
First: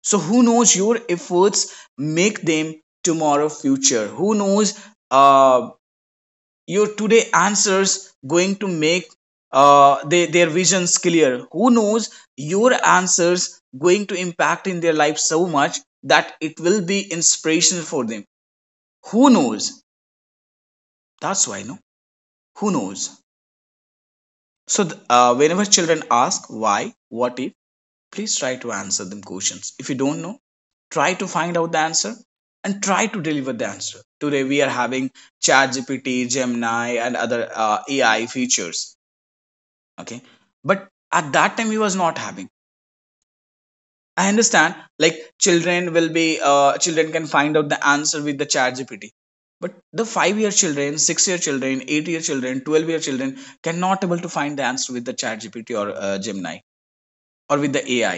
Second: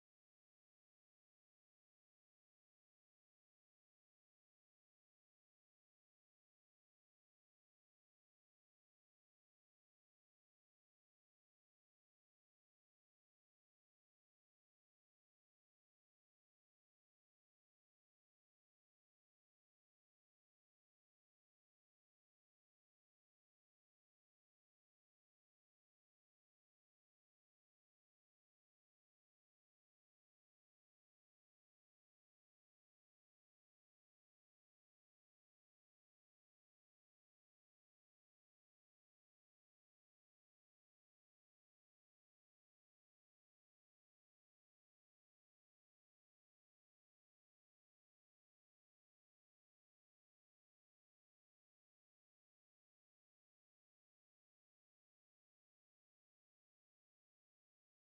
So who knows, your efforts make them tomorrow future? Who knows uh, your today answers going to make their visions clear? Who knows your answers going to impact in their life so much that it will be inspirational for them? Who knows? That's why, no, who knows? So whenever children ask why, what if, please try to answer them questions. If you don't know, try to find out the answer and try to deliver the answer. Today we are having ChatGPT, Gemini and other AI features. Okay, but at that time he was not having. I understand, like, children will be, children can find out the answer with the chat gpt but the 5 year children, 6 year children, 8 year children, 12-year children cannot able to find the answer with the chat gpt or Gemini, or with the AI.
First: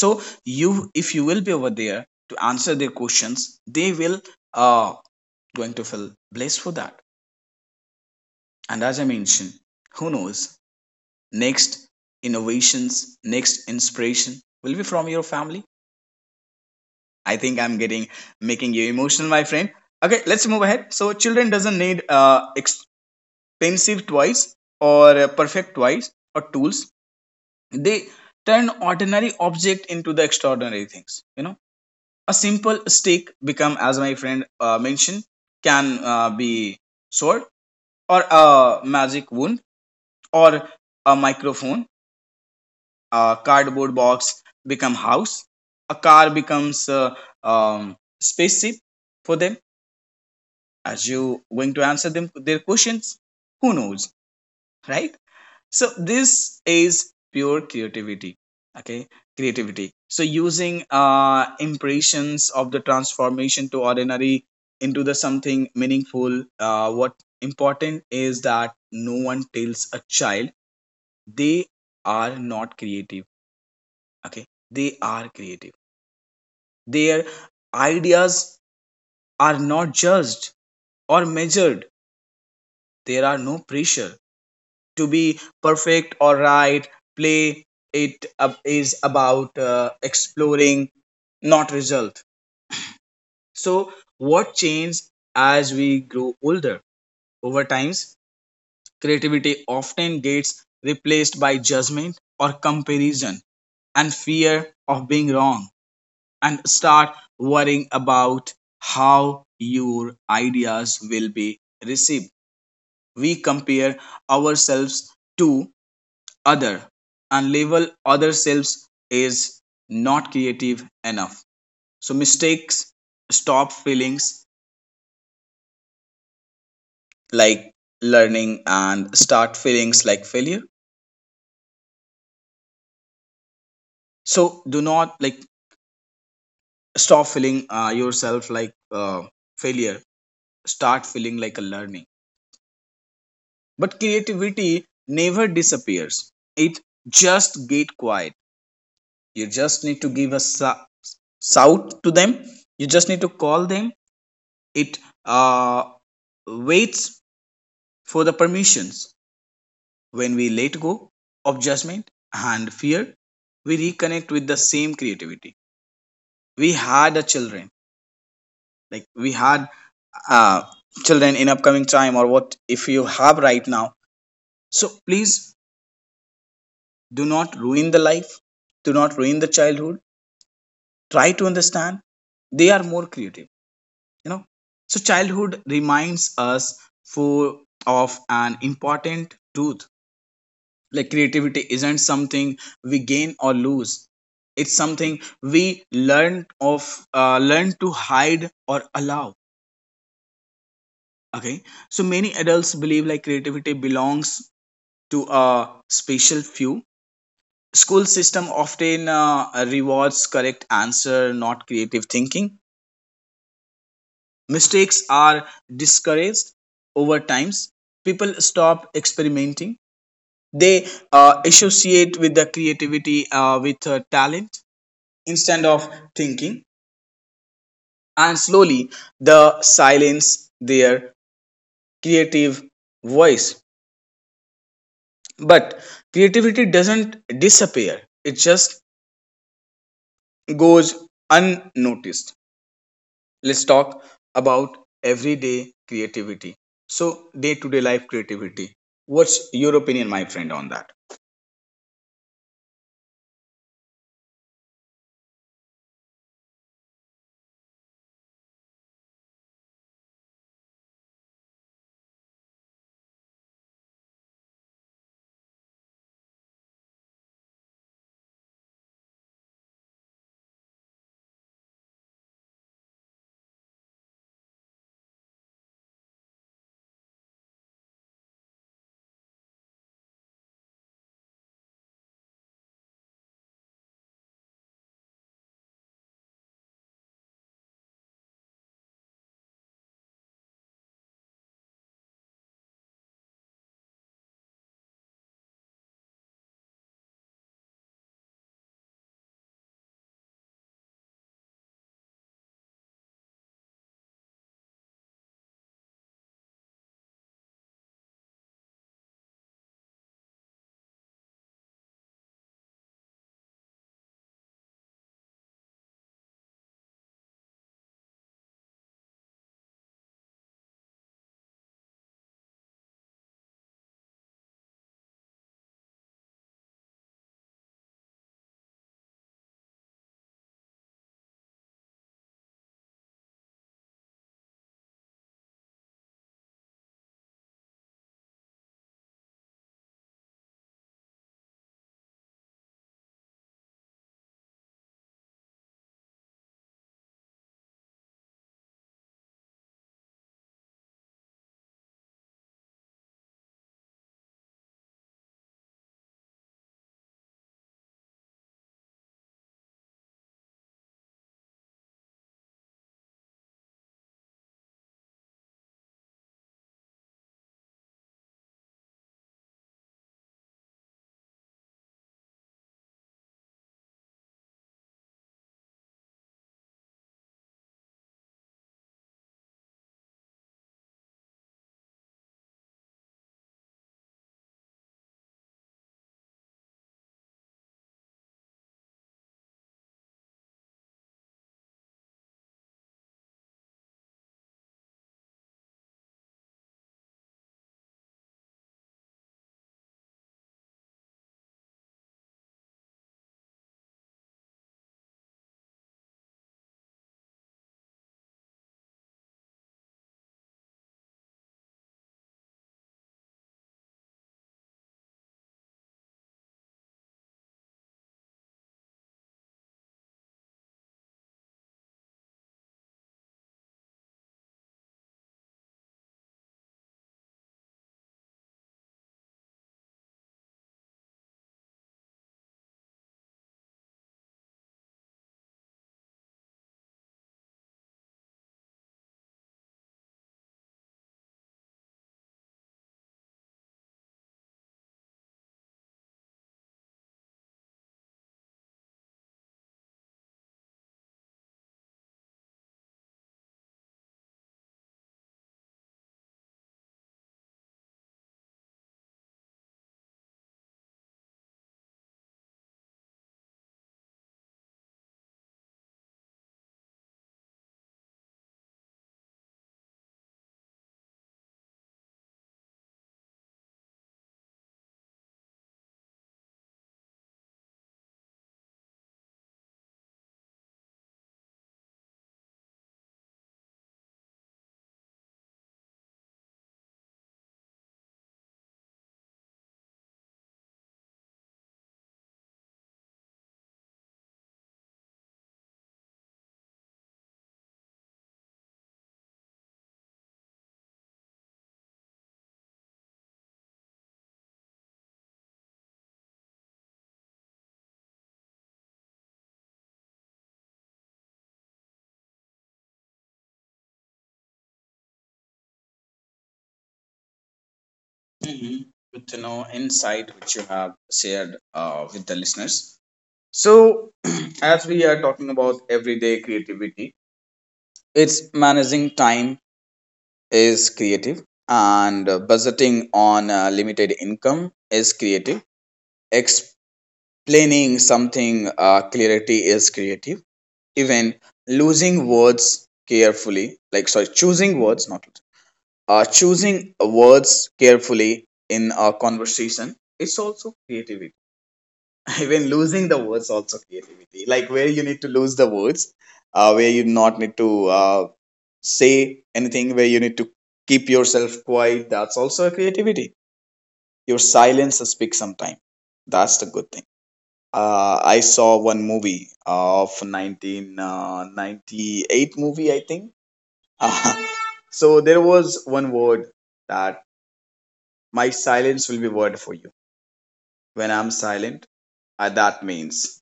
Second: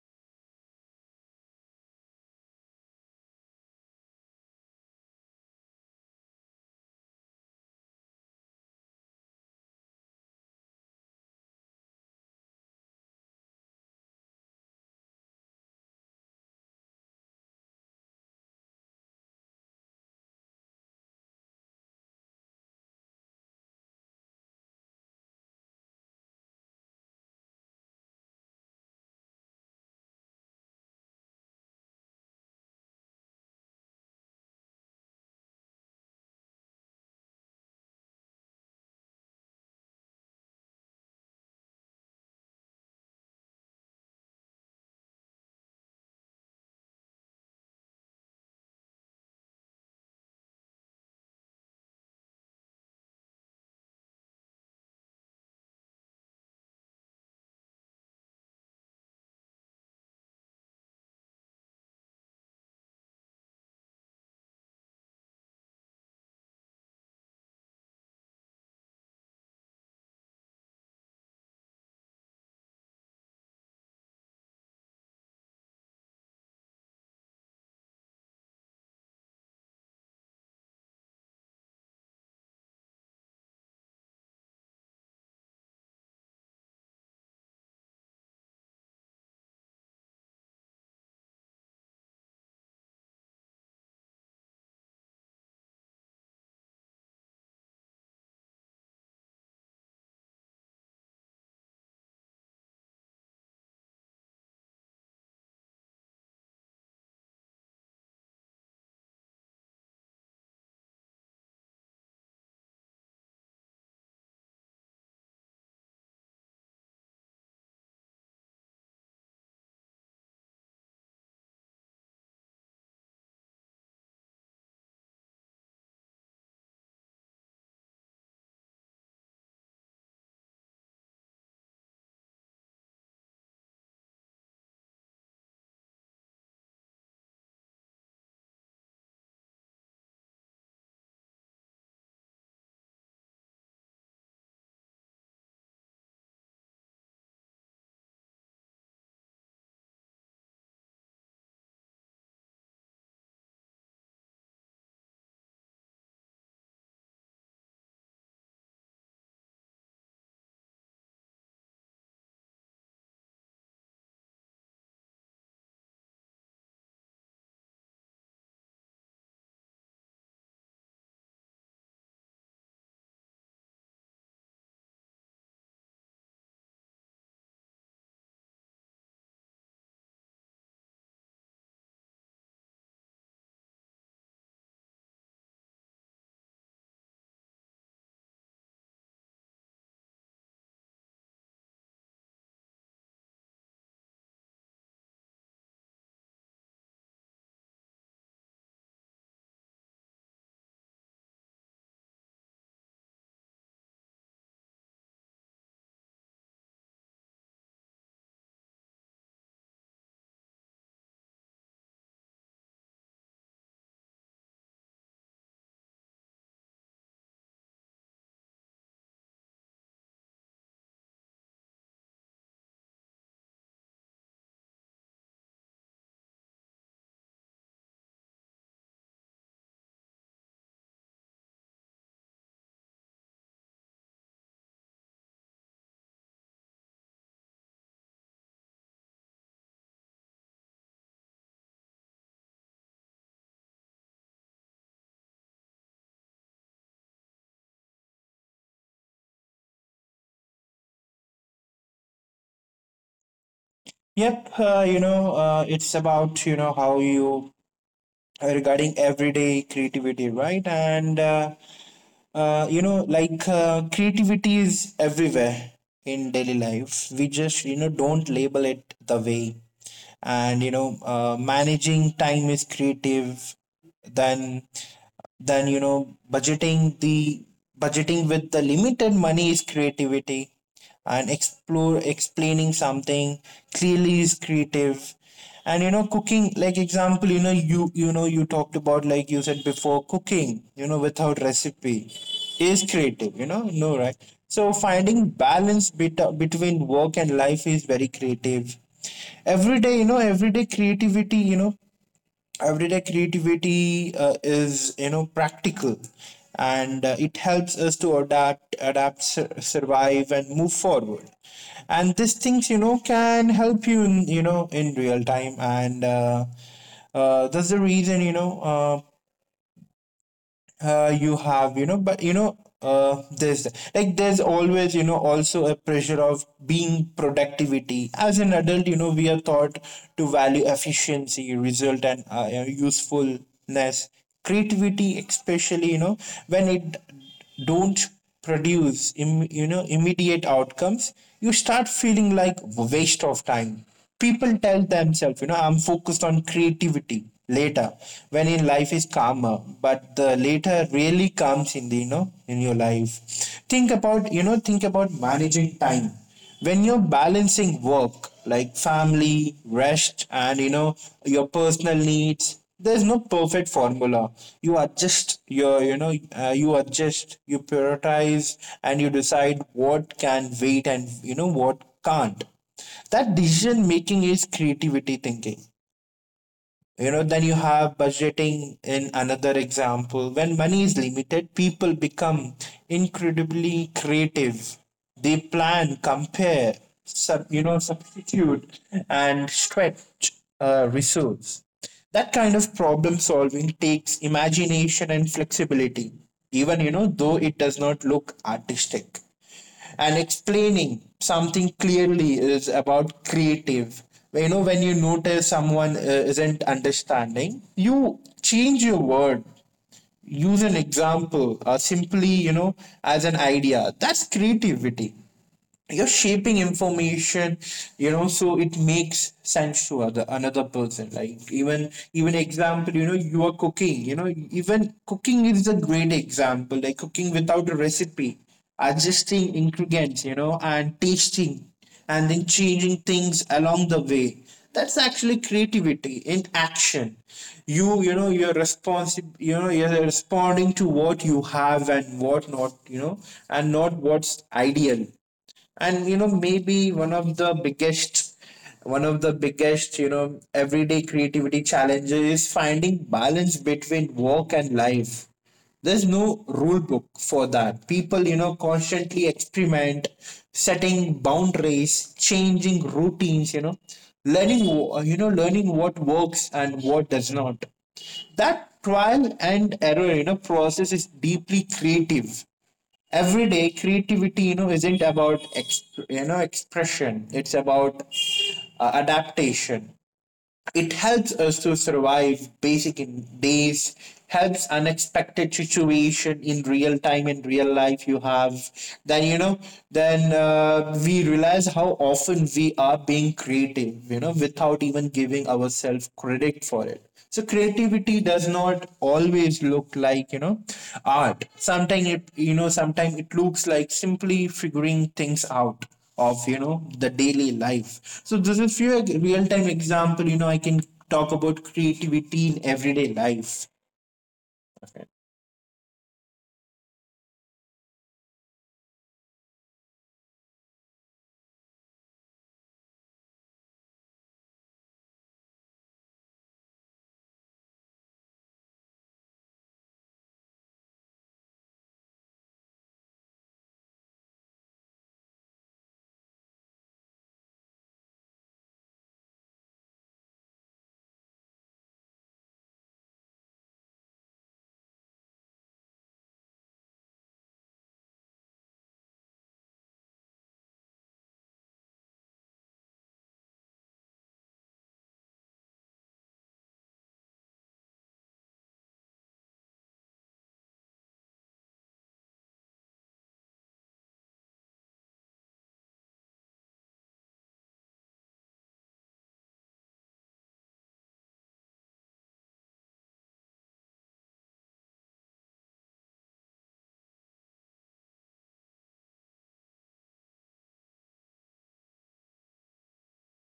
So you, if you will be over there to answer their questions, they will uh, going to feel blessed for that. And as I mentioned, who knows, next innovations, next inspiration will be from your family. I think I'm getting, making you emotional, my friend. Okay, let's move ahead. So children doesn't need expensive toys or perfect toys or tools. They turn ordinary object into the extraordinary things. You know, a simple stick become, as my friend mentioned, can be sword, or a magic wand, or a microphone, a cardboard box become house, a car becomes a um, spaceship for them, as you going to answer them their questions. Who knows, right? So this is pure creativity. Okay, creativity, so using impressions of the transformation to ordinary into the something meaningful. What important is that no one tells a child they are not creative. Okay, they are creative. Their ideas are not judged or measured. There are no pressure to be perfect or right. Play it up is about exploring, not result. So, what changes as we grow older? Over times, creativity often gets replaced by judgment or comparison and fear of being wrong. And start worrying about how your ideas will be received. We compare ourselves to other and label other selves is not creative enough. So mistakes stop feelings like learning and start feelings like failure. So do not like stop feeling yourself like uh, failure, start feeling like a learning. But creativity never disappears, it just get quiet. You just need to give a shout to them, you just need to call them. It uh, waits for the permissions. When we let go of judgment and fear, we reconnect with the same creativity we had a children, like we had uh, children in upcoming time or what if you have right now. So please do not ruin the life, do not ruin the childhood. Try to understand, they are more creative, you know. So childhood reminds us for of an important truth, like creativity isn't something we gain or lose. It's something we learn of learn to hide or allow. Okay. So many adults believe like creativity belongs to a special few. School system often rewards correct answer, not creative thinking. Mistakes are discouraged over times, people stop experimenting. They associate with the creativity with talent instead of thinking. And slowly the silence their creative voice. But creativity doesn't disappear, it just goes unnoticed. Let's talk about everyday creativity. So day to day life creativity, what's your opinion my friend on that? Yep, it's about, you know, how you regarding everyday creativity, right? And, you know, creativity is everywhere in daily life. We just, don't label it the way. And, managing time is creative. Then then, budgeting with the limited money is creativity. And explore explaining something clearly is creative. And cooking, like example, you talked about, like you said before, cooking, without recipe is creative, no, right? So finding balance between work and life is very creative. Every day, everyday creativity, is, practical. And it helps us to survive and move forward. And these things, can help you in, in real time. And that's the reason, you know you have you know but there's, always, also a pressure of being productivity as an adult. You know, we are taught to value efficiency, result, and usefulness. Creativity, especially, when it don't produce Im, you know immediate outcomes, you start feeling like waste of time. People tell themselves, I'm focused on creativity later, when in life is calmer. But the later really comes in the, in your life. Think about managing time when you're balancing work, like family, rest, and your personal needs, there's no perfect formula. you adjust your you know you adjust, you prioritize, and you decide what can wait and what can't. That decision making is creativity thinking. You know, then you have budgeting in another example. When money is limited, people become incredibly creative. They plan, compare, substitute, and stretch resource. That kind of problem solving takes imagination and flexibility, even though it does not look artistic. And explaining something clearly is about creative, when you notice someone isn't understanding, you change your word, use an example, or simply, as an idea, that's creativity. You're shaping information, so it makes sense to other another person. Like even even example you know you are cooking, even cooking is a great example, like cooking without a recipe, adjusting ingredients, and tasting, and then changing things along the way, that's actually creativity in action. You know you're responsible you know You're responding to what you have and what not, and not what's ideal. And maybe one of the biggest, everyday creativity challenges is finding balance between work and life. There's no rule book for that. People, constantly experiment, setting boundaries, changing routines, learning learning what works and what does not. That trial and error, process is deeply creative. Every day creativity, isn't about expression, it's about adaptation. It helps us to survive basic days, helps unexpected situation in real time, in real life you have. Then, we realize how often we are being creative, without even giving ourselves credit for it. So creativity does not always look like, art. Sometimes it looks like simply figuring things out of, the daily life. So this is few real time example, I can talk about creativity in everyday life. Mhm. Good to know insight which you have shared with the listeners. So, as we are talking about everyday creativity, it's managing time is creative, and budgeting on limited income is creative. Explaining something clarity is creative. Even losing words carefully, like sorry, choosing words, not choosing words carefully in a conversation, is also creative. Even losing the words also creativity, like where you need to lose the words, where you not need to say anything, where you need to keep yourself quiet, that's also a creativity. Your silence speaks sometime, that's the good thing. I saw one movie of 1998 movie I think. So there was one word that my silence will be word for you. When I'm silent, that means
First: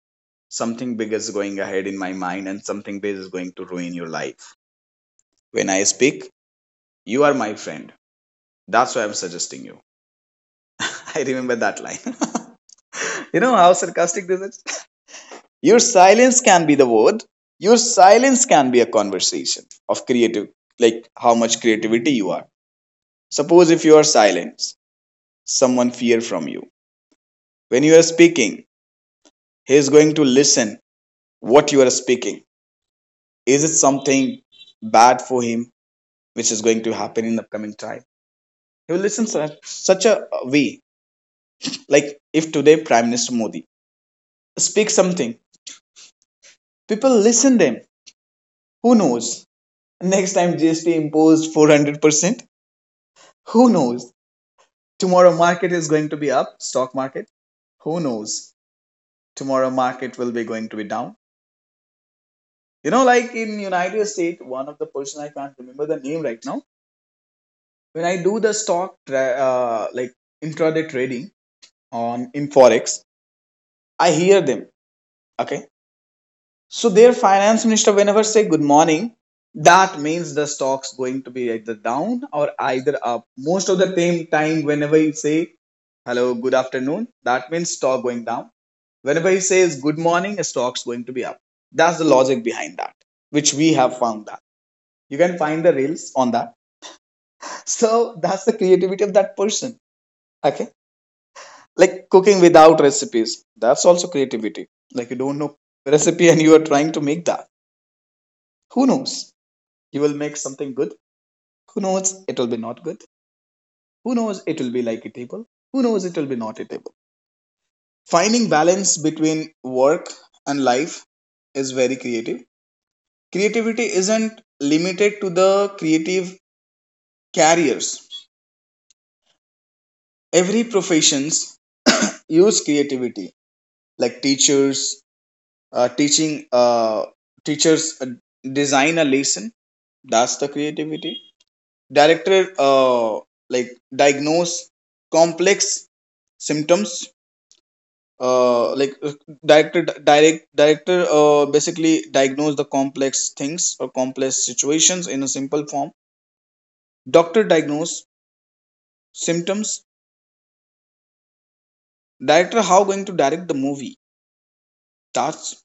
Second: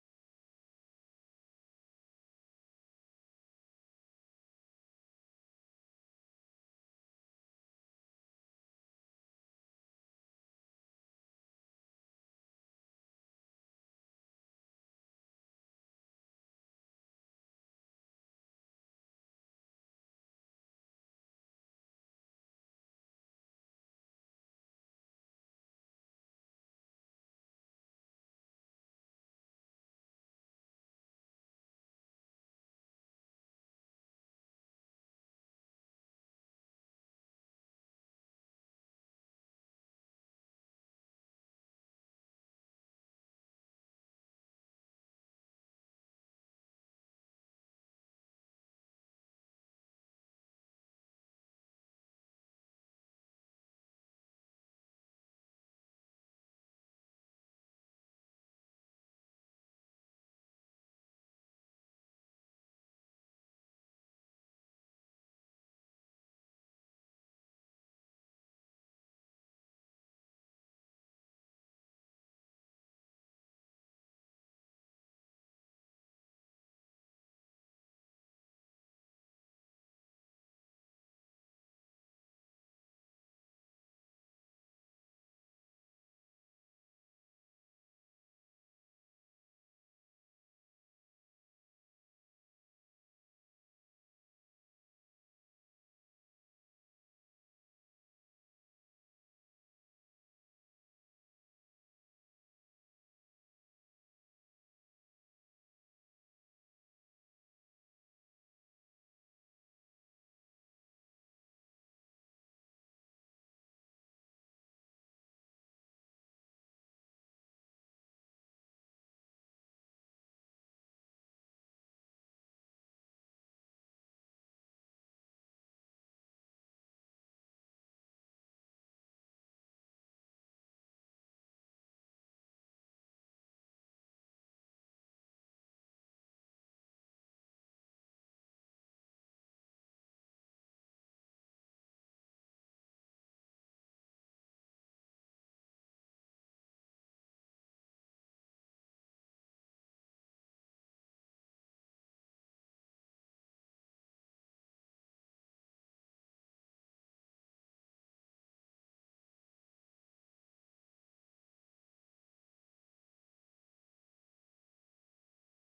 something big is going ahead in my mind and something big is going to ruin your life. When I speak, you are my friend. That's why I'm suggesting you. I remember that line. You know how sarcastic this is? Your silence can be the word. Your silence can be a conversation of creative, like how much creativity you are. Suppose if you are silent, someone fear from you. When you are speaking, he is going to listen what you are speaking. Is it something bad for him which is going to happen in the upcoming time? He will listen such, such a way. Like if today Prime Minister Modi speaks something, people listen them. Who knows? Next time GST imposed 400%, who knows? Tomorrow market is going to be up, stock market. Who knows? Tomorrow market will be going to be down. You know, like in United States, one of the person I can't remember the name right now. When I do the like intraday trading on in forex, I hear them. Okay. So their finance minister, whenever say good morning, that means the stock's going to be either down or either up. Most of the time whenever you say hello, good afternoon, that means stock going down. Whenever he says good morning, a stock's going to be up. That's the logic behind that, which we have found that. You can find the reels on that. So that's the creativity of that person. Okay. Like cooking without recipes. That's also creativity. Like you don't know recipe and you are trying to make that. Who knows? You will make something good. Who knows it'll be not good? Who knows it'll be like a table. Who knows it'll be not a table. Finding balance between work and life is very creative. Creativity isn't limited to the creative careers. Every professions use creativity, like teachers, teaching teachers design a lesson. That's the creativity. Director like diagnose complex symptoms like Director basically diagnose the complex things or complex situations in a simple form. Doctor diagnose symptoms. Director how going to direct the movie, that's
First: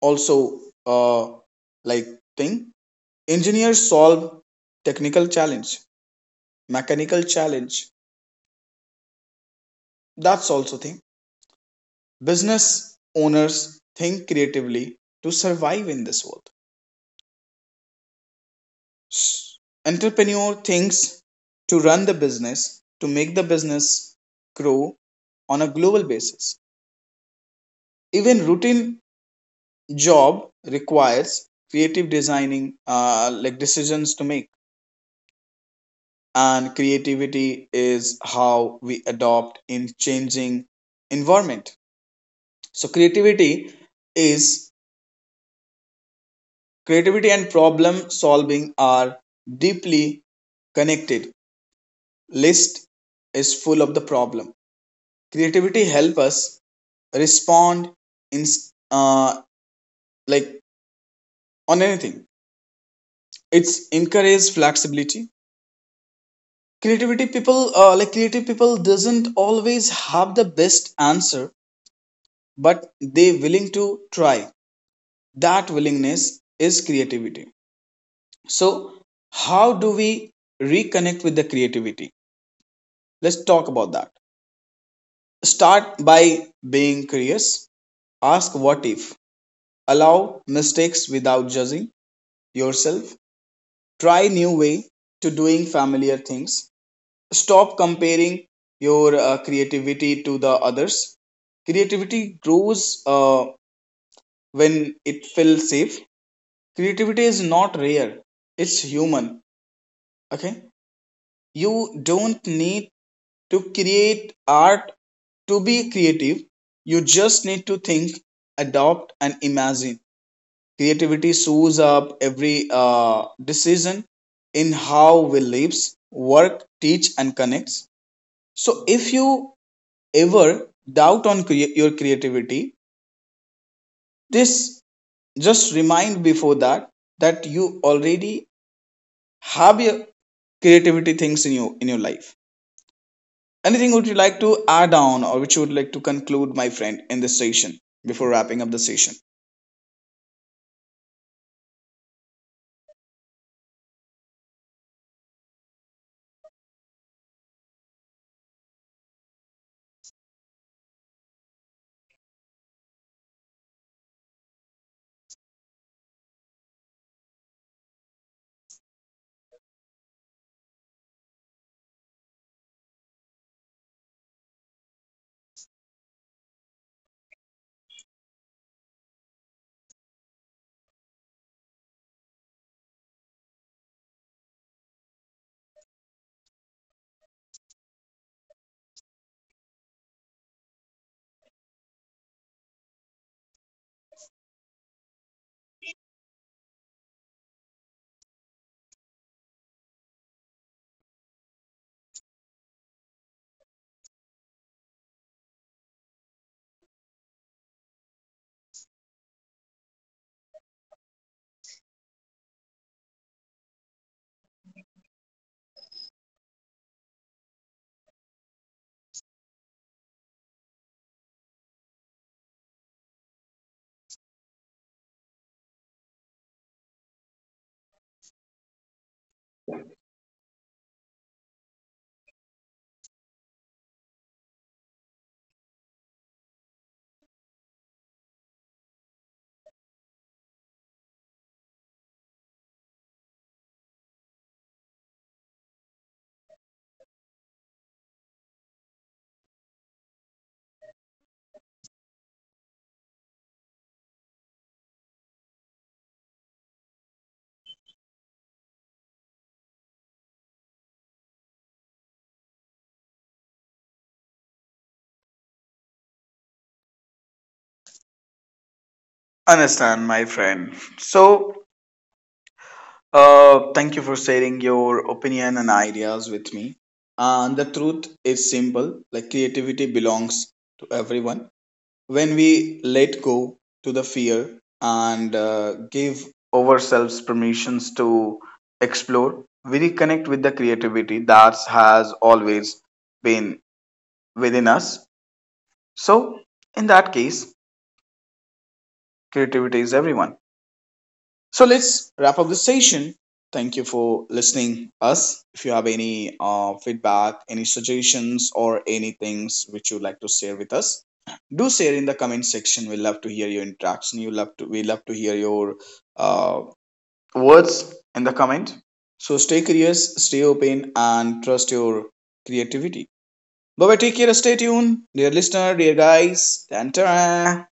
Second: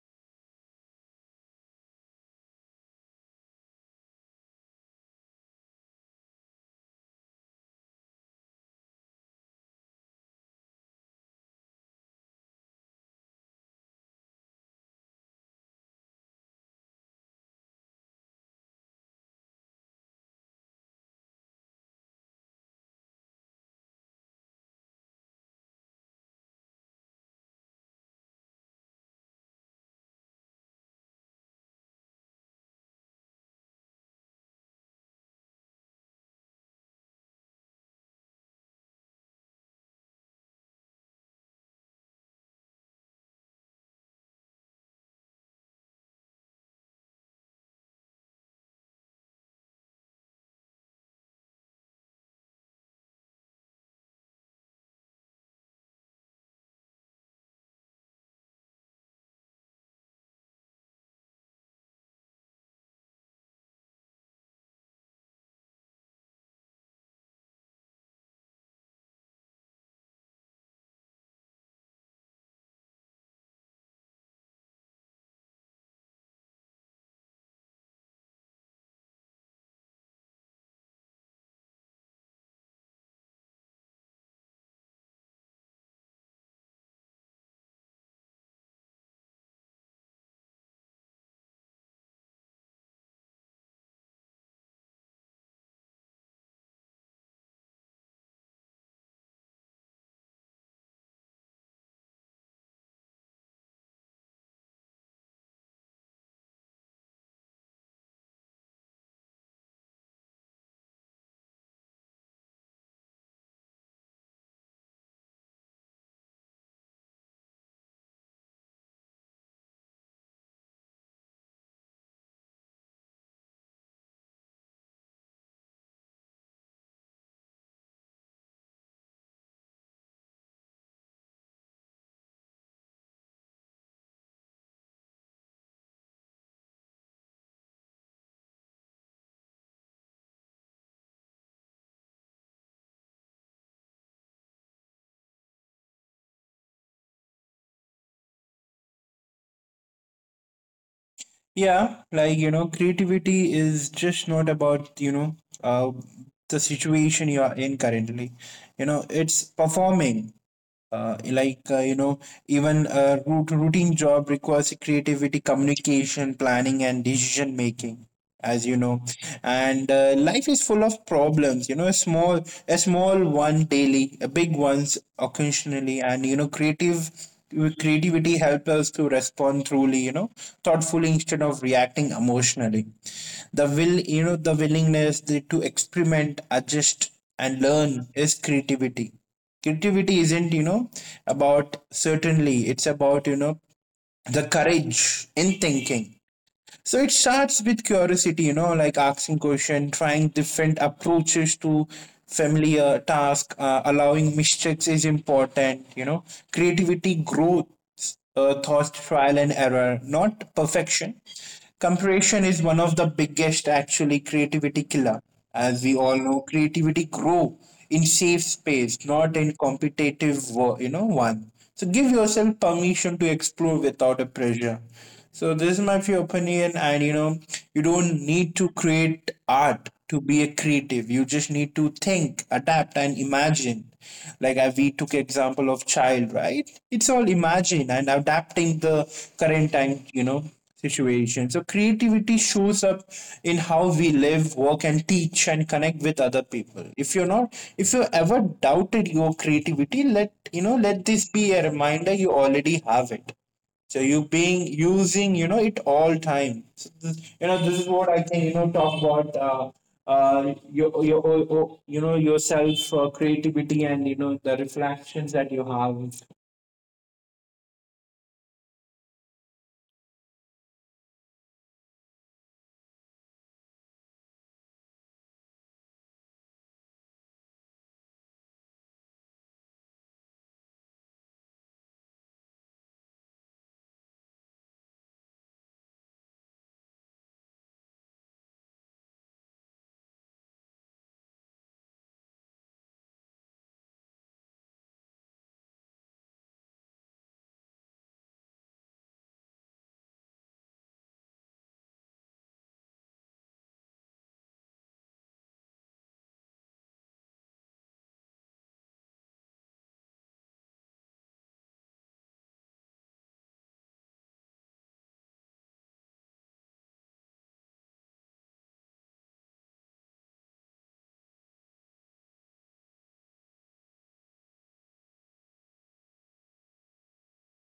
also uh, like thing. Engineer solve technical challenge, mechanical challenge, that's also thing. Business owners think creatively to survive in this world. Entrepreneur thinks to run the business, to make the business grow on a global basis. Even routine job requires creative designing like decisions to make. And creativity is how we adopt in changing environment. So is creativity and problem solving are deeply connected. List is full of the problem. Creativity help us respond in uh, like on anything. It's encourage flexibility. Creativity people like creative people doesn't always have the best answer, but they willing to try. That willingness is creativity. So how do we reconnect with the creativity? Let's talk about that. Start by being curious. Ask what if. Allow mistakes without judging yourself. Try new way to doing familiar things. Stop comparing your creativity to the others. Creativity grows uh, when it feels safe. Creativity is not rare, it's human. Okay. You don't need to create art to be creative. You just need to think, adopt and imagine. Creativity shows up every decision in how we live, work, teach, and connects. So if you ever doubt on your creativity, this just remind before that that you already have your creativity things in you in your life. Anything would you like to add on, or which you would like to conclude, my friend, in this session before wrapping up the session? Yeah, like creativity is just not about, uh, the situation you are in currently, it's performing, uh, like uh, you know even a routine job requires creativity, communication, planning, and decision making, as you know. And life is full of problems, a small one daily, a big ones occasionally, and you know creative creativity helps us to respond truly, thoughtfully, instead of reacting emotionally. The willingness, to experiment, adjust, and learn is creativity. Creativity isn't, about certainly, it's about, the courage in thinking. So it starts with curiosity, like asking question, trying different approaches to familiar task. Allowing mistakes is important, creativity growth, thought trial and error, not perfection. Comparison is one of the biggest, actually, creativity killer. As we all know, creativity grow in safe space, not in competitive, one. So give yourself permission to explore without a pressure. So this is my few opinion, and you don't need to create art to be a creative. You just need to think, adapt, and imagine. Like we took example of child, right? It's all imagine and adapting the current time, situation. So creativity shows up in how we live, work, and teach, and connect with other people. If you ever doubted your creativity, let this be a reminder you already have it, so you being using, it all time. So this, you know this is what I can, talk about yourself creativity, and the reflections that you have. Understand, my friend. So thank you for sharing your opinion and ideas with me. And the truth is simple, like creativity belongs to everyone. When we let go to the fear and give ourselves permissions to explore, we reconnect with the creativity that has always been within us. So, in that case, creativity is everyone. So let's wrap up the session. Thank you for listening us. If you have any feedback, any suggestions, or any things which you'd like to share with us, do share in the comment section. We love to hear your interaction. You love to we love to hear your uh, words in the comment. So stay curious, stay open, and trust your creativity. Bye bye. Take care. Stay tuned, dear listener, dear guys. Tantara.